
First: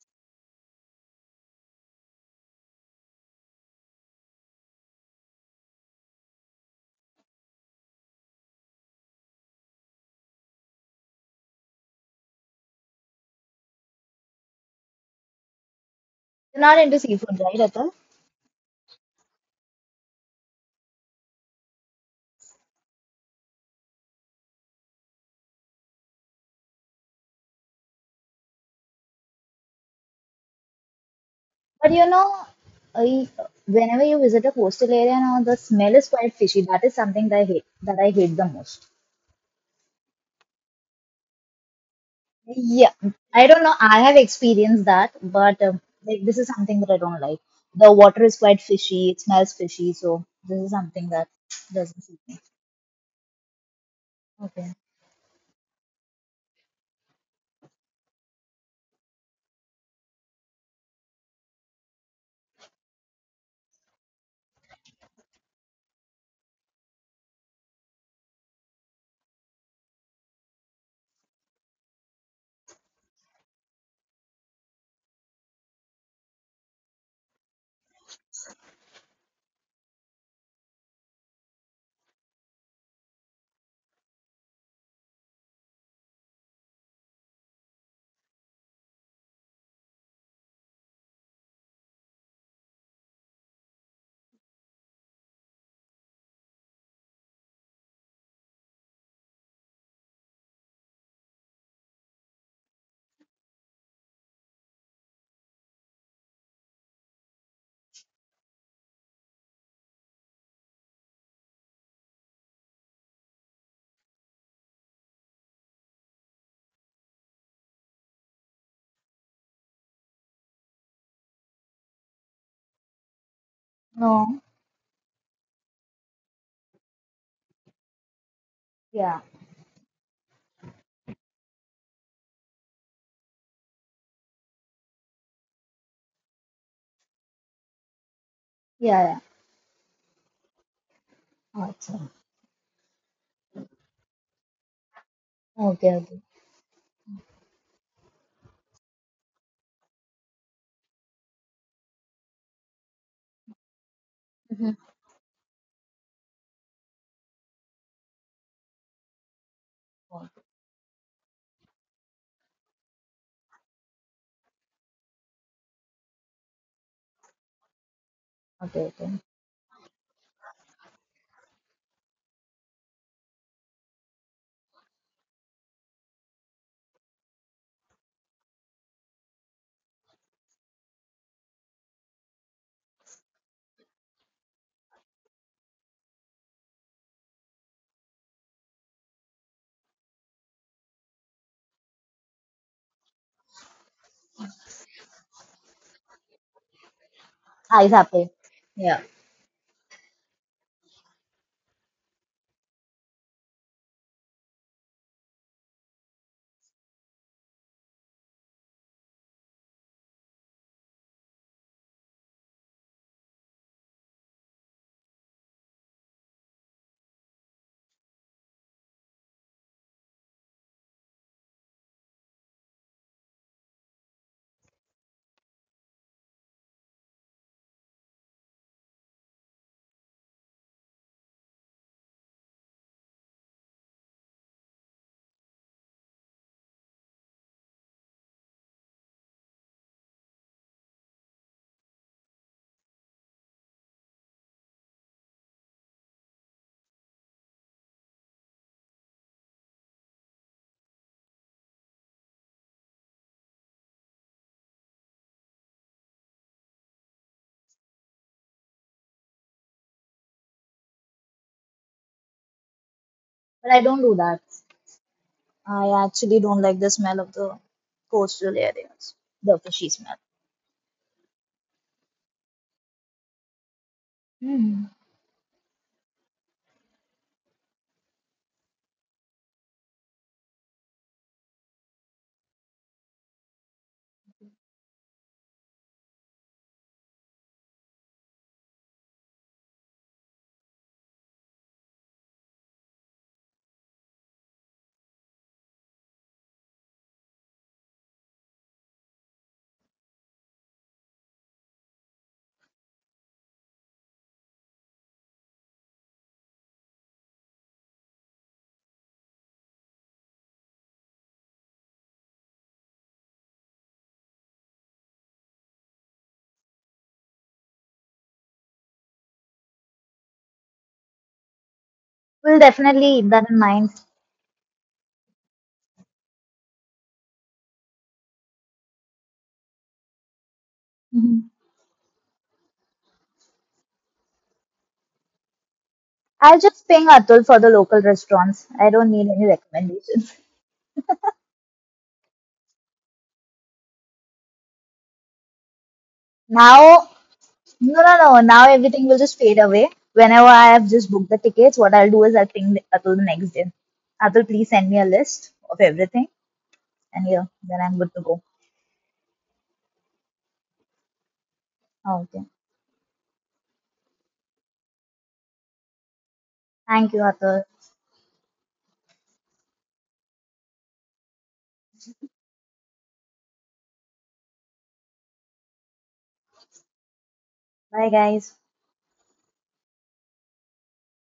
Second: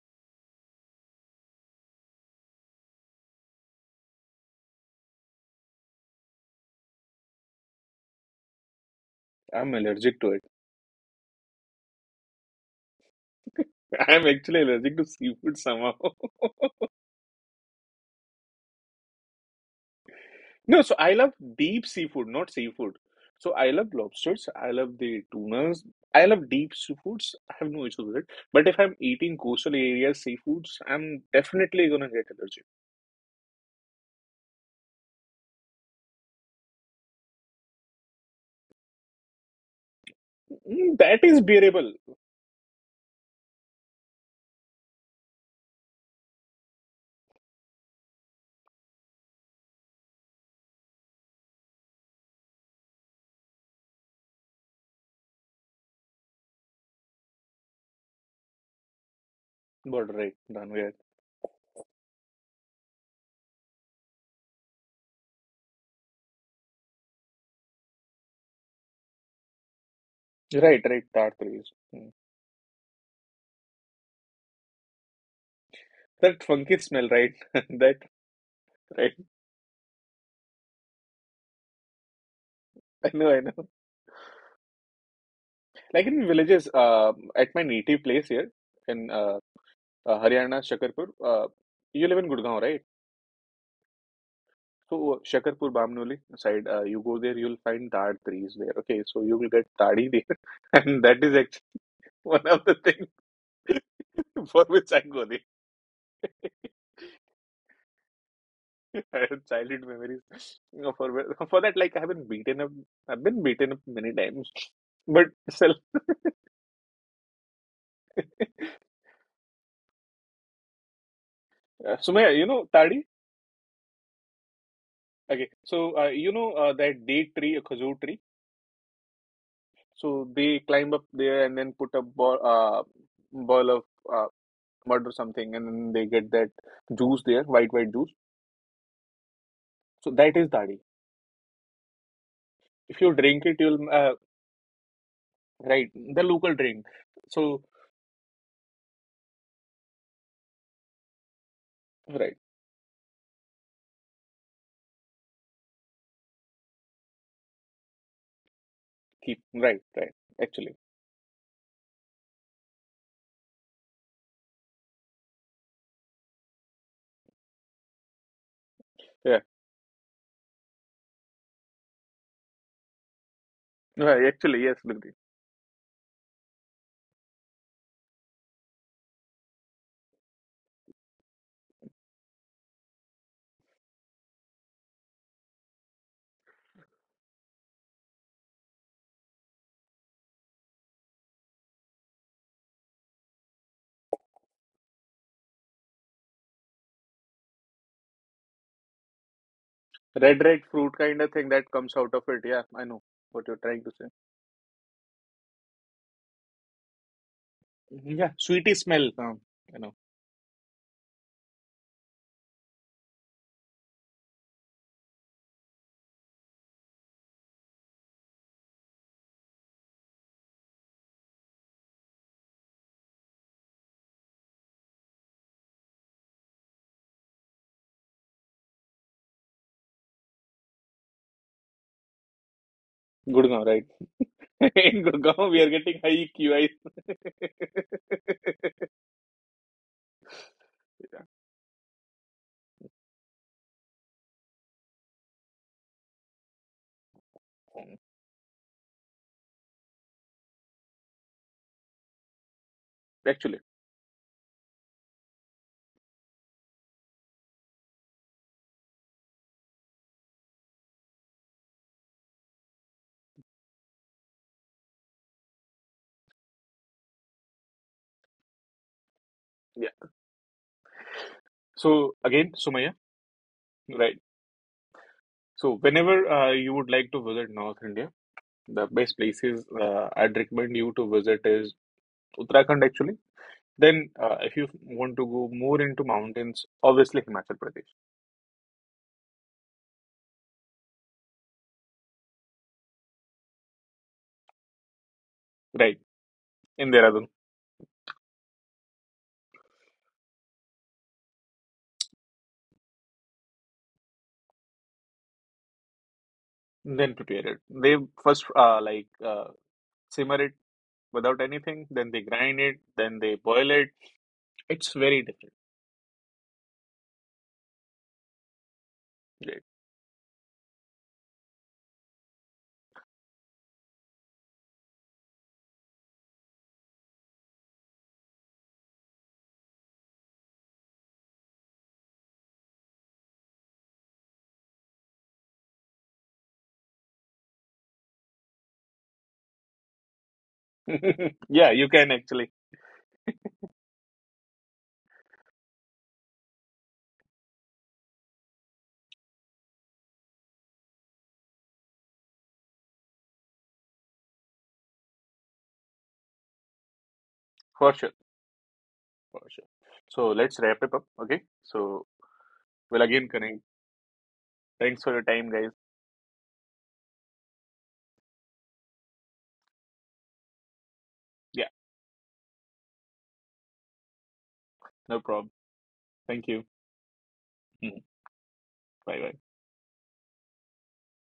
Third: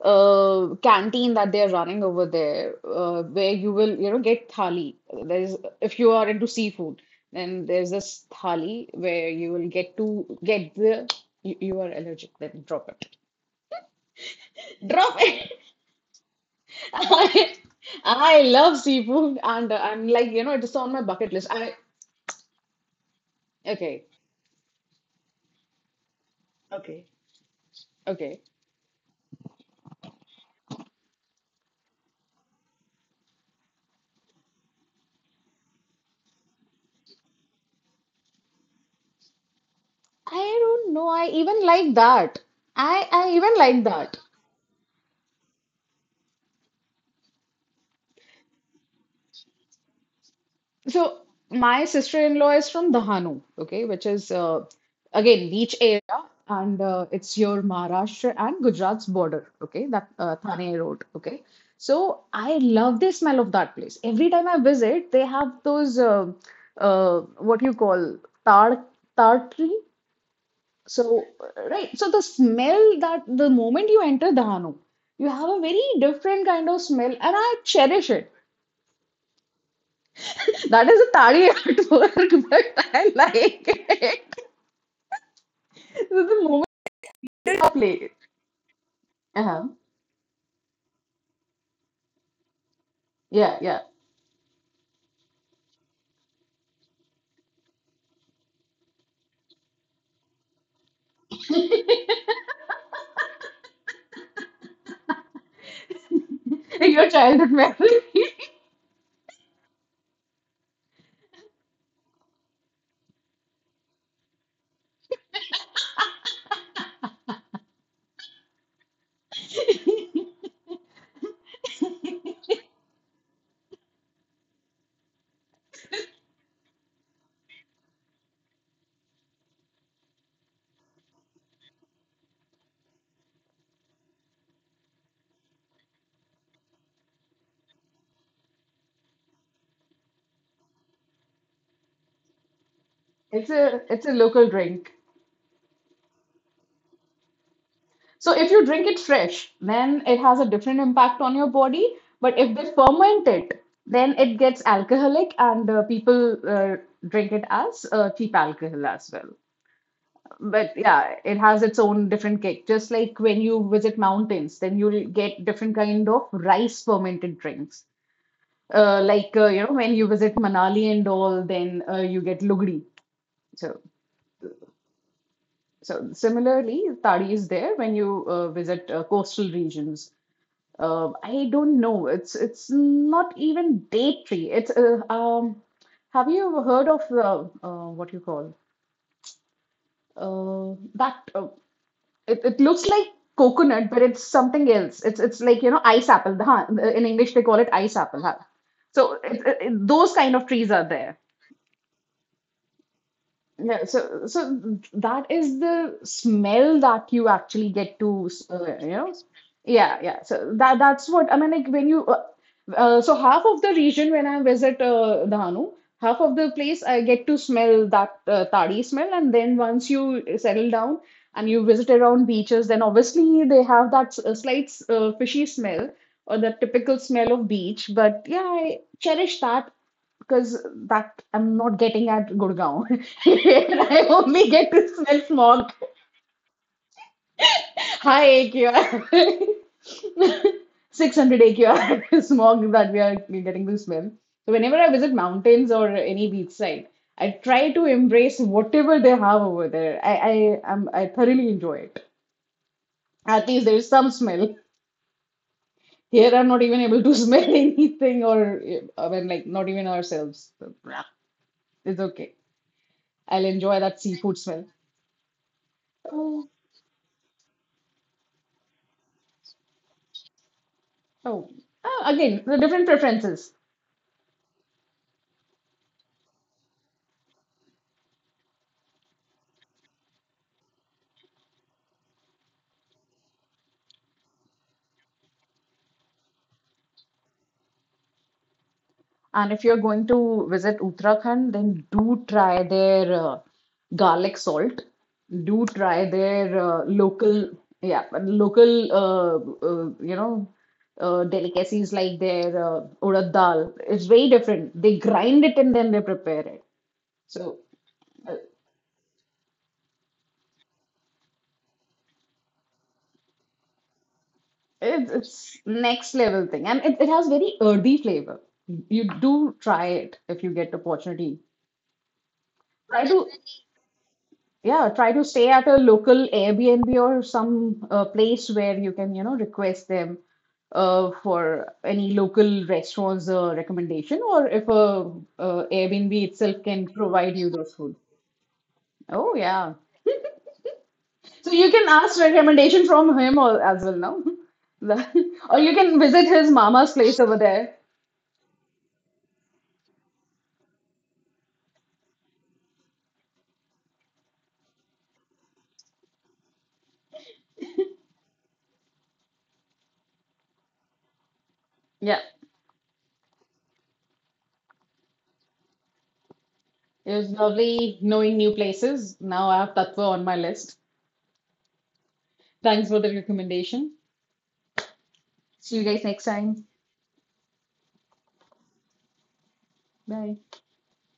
Speaker 3: uh, canteen that they're running over there, uh, where you will you know get thali. There's if you are into seafood, then there's this thali where you will
Speaker 2: I'm
Speaker 3: get
Speaker 2: allergic to
Speaker 3: to
Speaker 2: it.
Speaker 3: get the you, you are allergic. Then drop it.
Speaker 2: I'm actually allergic to
Speaker 3: Drop it.
Speaker 2: seafood somehow.
Speaker 1: You're not into seafood,
Speaker 3: I
Speaker 1: right, Atul?
Speaker 3: I love seafood and uh, I'm like, you know, it is
Speaker 2: No,
Speaker 3: on
Speaker 2: so
Speaker 3: my
Speaker 2: I love
Speaker 3: bucket list. I
Speaker 2: deep seafood, not seafood. So I love
Speaker 3: okay,
Speaker 2: lobsters, I love the tunas, I love deep
Speaker 3: Okay.
Speaker 2: seafoods. I have no issues with it.
Speaker 3: okay.
Speaker 2: But if I'm eating coastal areas seafoods, I'm definitely
Speaker 1: But you
Speaker 2: gonna get
Speaker 1: know,
Speaker 2: allergic.
Speaker 1: I, whenever you visit a coastal area, now the smell is quite fishy. That is something that I hate. That I hate the most.
Speaker 3: I don't
Speaker 2: Mm,
Speaker 3: know.
Speaker 2: that
Speaker 3: I
Speaker 2: is
Speaker 3: even like
Speaker 2: bearable.
Speaker 3: that.
Speaker 1: Yeah,
Speaker 3: I I
Speaker 1: I
Speaker 3: even
Speaker 1: don't know.
Speaker 3: like
Speaker 1: I have
Speaker 3: that.
Speaker 1: experienced that, but um, like this is something that I don't like. The water is quite fishy. It smells fishy, so this is something
Speaker 3: So
Speaker 1: that
Speaker 3: my
Speaker 1: doesn't suit me.
Speaker 3: sister-in-law is from Dahanu, okay, which is uh,
Speaker 1: Okay.
Speaker 3: again beach area, and uh, it's your Maharashtra and Gujarat's border, okay,
Speaker 2: But
Speaker 3: that
Speaker 2: right,
Speaker 3: uh, Thane
Speaker 2: Dhanvir.
Speaker 3: Road, okay. So I love the smell of that place. Every time I visit, they have those uh, uh, what you call tar tar tree.
Speaker 2: Right, right,
Speaker 3: So
Speaker 2: tartar
Speaker 3: uh,
Speaker 2: is.
Speaker 3: right, so
Speaker 2: Mm.
Speaker 3: the smell that the moment you enter Dahanu, you have a very
Speaker 2: That
Speaker 3: different kind
Speaker 2: funky
Speaker 3: of
Speaker 2: smell,
Speaker 3: smell, and
Speaker 2: right?
Speaker 3: I
Speaker 2: That
Speaker 3: cherish it.
Speaker 2: right.
Speaker 3: That is a tari at work, but
Speaker 2: I
Speaker 3: I
Speaker 2: know, I
Speaker 3: like
Speaker 2: know.
Speaker 3: it.
Speaker 2: Like
Speaker 3: This is
Speaker 2: in
Speaker 3: a moment
Speaker 2: villages, uh, at my
Speaker 3: of
Speaker 2: native
Speaker 3: play.
Speaker 2: place here in uh,
Speaker 3: Uh-huh.
Speaker 2: uh, Haryana, Shakarpur, uh, you live in Gurgaon, right?
Speaker 3: Yeah, yeah.
Speaker 2: So Shakarpur, Bamnoli side, uh, you go there, you'll find dad trees there. Okay, so you will get tadi there, and that is actually one of the things for which I go there.
Speaker 3: Your childhood memory.
Speaker 2: I have childhood memories. You know, for wh- for that, like I have been beaten up. I've been beaten up many times, but still. Uh, Sumaya, you know tadi?
Speaker 1: No.
Speaker 2: Okay, so uh, you know uh, that date tree, a kazoo tree.
Speaker 1: Yeah.
Speaker 2: So they climb up there and then put a ball, uh, ball of uh, mud or something, and then they get that juice there, white white juice.
Speaker 1: Yeah. Yeah.
Speaker 2: So that is dadi.
Speaker 1: Awesome.
Speaker 2: If you drink it,
Speaker 3: It's
Speaker 2: you'll
Speaker 3: a
Speaker 2: uh,
Speaker 3: it's a local drink.
Speaker 2: right
Speaker 1: Okay.
Speaker 2: the
Speaker 1: Okay.
Speaker 2: local drink. So
Speaker 3: So if you drink it fresh, then it has a different impact on your body.
Speaker 2: right,
Speaker 3: But if they ferment it, then it gets
Speaker 1: Mhm.
Speaker 3: alcoholic, and uh, people uh, drink it as uh, cheap alcohol as well.
Speaker 2: keep right, right. Actually,
Speaker 3: But yeah, it has its own different kick. Just like when you visit mountains, then you'll get different kind of rice fermented drinks.
Speaker 1: Okay, okay.
Speaker 3: Uh,
Speaker 2: yeah,
Speaker 3: like uh, you know, when you visit Manali and all, then uh, you get lugdi. So,
Speaker 2: right, actually yes, Lugdi.
Speaker 3: so similarly, tadi is there when you uh, visit uh, coastal regions. Uh, I don't know. It's it's not even date tree. It's uh, um. Have you heard of uh, uh, what you call uh, that? Uh, It, it looks like coconut, but it's something else. It's it's like you know ice apple. Huh? In English, they call it
Speaker 1: Ah,
Speaker 3: ice
Speaker 1: exactly.
Speaker 3: apple. Huh?
Speaker 1: Yeah.
Speaker 3: So it, it, it- those
Speaker 2: Red
Speaker 3: kind of
Speaker 2: red
Speaker 3: trees are
Speaker 2: fruit kind
Speaker 3: there.
Speaker 2: of thing that comes out of it. Yeah, I know what you're trying to
Speaker 3: Yeah,
Speaker 2: say.
Speaker 3: so so that is the smell that you actually get
Speaker 2: Mhm, yeah,
Speaker 3: to,
Speaker 2: sweety
Speaker 3: uh, you
Speaker 2: smell.
Speaker 3: know.
Speaker 2: Um, I know.
Speaker 3: Yeah, yeah. So that that's what I mean. Like when you, uh, uh, so half of the region when I visit uh, Dahanu, half of the place I get to smell that uh, tadi smell, and then once you settle down and you visit around beaches, then obviously they have that s- uh, slight uh, fishy smell or the typical smell of beach. But yeah, I cherish that because that I'm not getting at Gurgaon.
Speaker 2: Gurgaon, right?
Speaker 3: I only get to
Speaker 2: In
Speaker 3: smell
Speaker 2: Gurgaon, we are
Speaker 3: smog.
Speaker 2: getting high Q Is.
Speaker 3: High A Q R. six hundred A Q R smog that we are getting to smell. So whenever I visit mountains or any beach side, I try to embrace whatever they have over there. I I am I thoroughly enjoy it.
Speaker 2: Actually,
Speaker 3: At least there is some smell. Here I'm not even able to smell anything or uh, I mean like not even ourselves. So, yeah, it's okay. I'll
Speaker 1: But I
Speaker 3: enjoy
Speaker 1: don't
Speaker 3: that
Speaker 1: do that.
Speaker 3: seafood smell.
Speaker 1: I actually don't like the smell of the coastal areas, the
Speaker 2: yeah.
Speaker 1: fishy smell.
Speaker 3: Oh, uh,
Speaker 2: So
Speaker 3: again,
Speaker 2: again,
Speaker 3: the
Speaker 2: Sumaya,
Speaker 3: different preferences.
Speaker 2: right?
Speaker 1: hmm
Speaker 2: So whenever uh, you would like to visit North India, the best places uh, I'd recommend you to visit is Uttarakhand. Actually, then uh, if you want to go more into mountains, obviously Himachal Pradesh,
Speaker 3: And if you're going to visit Uttarakhand, then do try their uh, garlic salt. Do
Speaker 2: right?
Speaker 3: try their
Speaker 2: In
Speaker 3: uh,
Speaker 2: Dehradun,
Speaker 3: local, yeah, but local, uh, uh, you know, uh, delicacies like their uh, urad dal. It's very different. They grind it and then they prepare it.
Speaker 2: then prepare it.
Speaker 3: So
Speaker 2: They
Speaker 3: uh,
Speaker 2: first uh, like uh, simmer it without anything, then they grind it, then they boil it. It's
Speaker 3: it's,
Speaker 2: very different.
Speaker 3: it's next level thing, and it, it has very earthy flavor. You do
Speaker 2: Right.
Speaker 3: try it if you get opportunity.
Speaker 1: We'll
Speaker 3: Try
Speaker 1: definitely keep
Speaker 3: to.
Speaker 1: that in mind.
Speaker 3: Yeah, try to stay at a local Airbnb or some uh, place where you can, you know, request them uh,
Speaker 1: hmm
Speaker 3: for any local restaurant's uh, recommendation, or if a uh, Airbnb
Speaker 1: I'll
Speaker 3: itself
Speaker 1: just
Speaker 3: can
Speaker 1: ping
Speaker 3: provide
Speaker 1: Atul
Speaker 3: you
Speaker 1: for the
Speaker 3: those
Speaker 1: local
Speaker 3: food.
Speaker 1: restaurants. I don't need
Speaker 3: Oh,
Speaker 1: any
Speaker 3: yeah.
Speaker 1: recommendations.
Speaker 3: So
Speaker 2: Yeah,
Speaker 3: you
Speaker 2: you
Speaker 3: can
Speaker 2: can
Speaker 3: ask
Speaker 2: actually,
Speaker 3: recommendation from him or as well now. Or you can visit his mama's
Speaker 1: Now,
Speaker 3: place over there.
Speaker 1: no, no, no. Now everything will just fade away. Whenever I have just booked the tickets, what I'll do is I'll ping Atul the next day. Atul, please send me a list of everything. And yeah, then
Speaker 2: for
Speaker 1: I'm
Speaker 2: sure,
Speaker 1: good to go.
Speaker 2: for sure. So let's wrap it up, okay? So
Speaker 3: Yeah,
Speaker 1: Okay.
Speaker 2: we'll again connect. Thanks for your time, guys.
Speaker 1: Thank
Speaker 3: it
Speaker 1: you,
Speaker 3: was
Speaker 1: Atul.
Speaker 3: lovely knowing new places. Now I have Tatva on my list.
Speaker 2: Yeah,
Speaker 3: Thanks for the recommendation.
Speaker 2: no problem.
Speaker 3: See you guys next
Speaker 2: Thank you.
Speaker 3: time.
Speaker 2: Mhm.
Speaker 1: Bye, guys.
Speaker 2: Bye bye.
Speaker 3: Bye.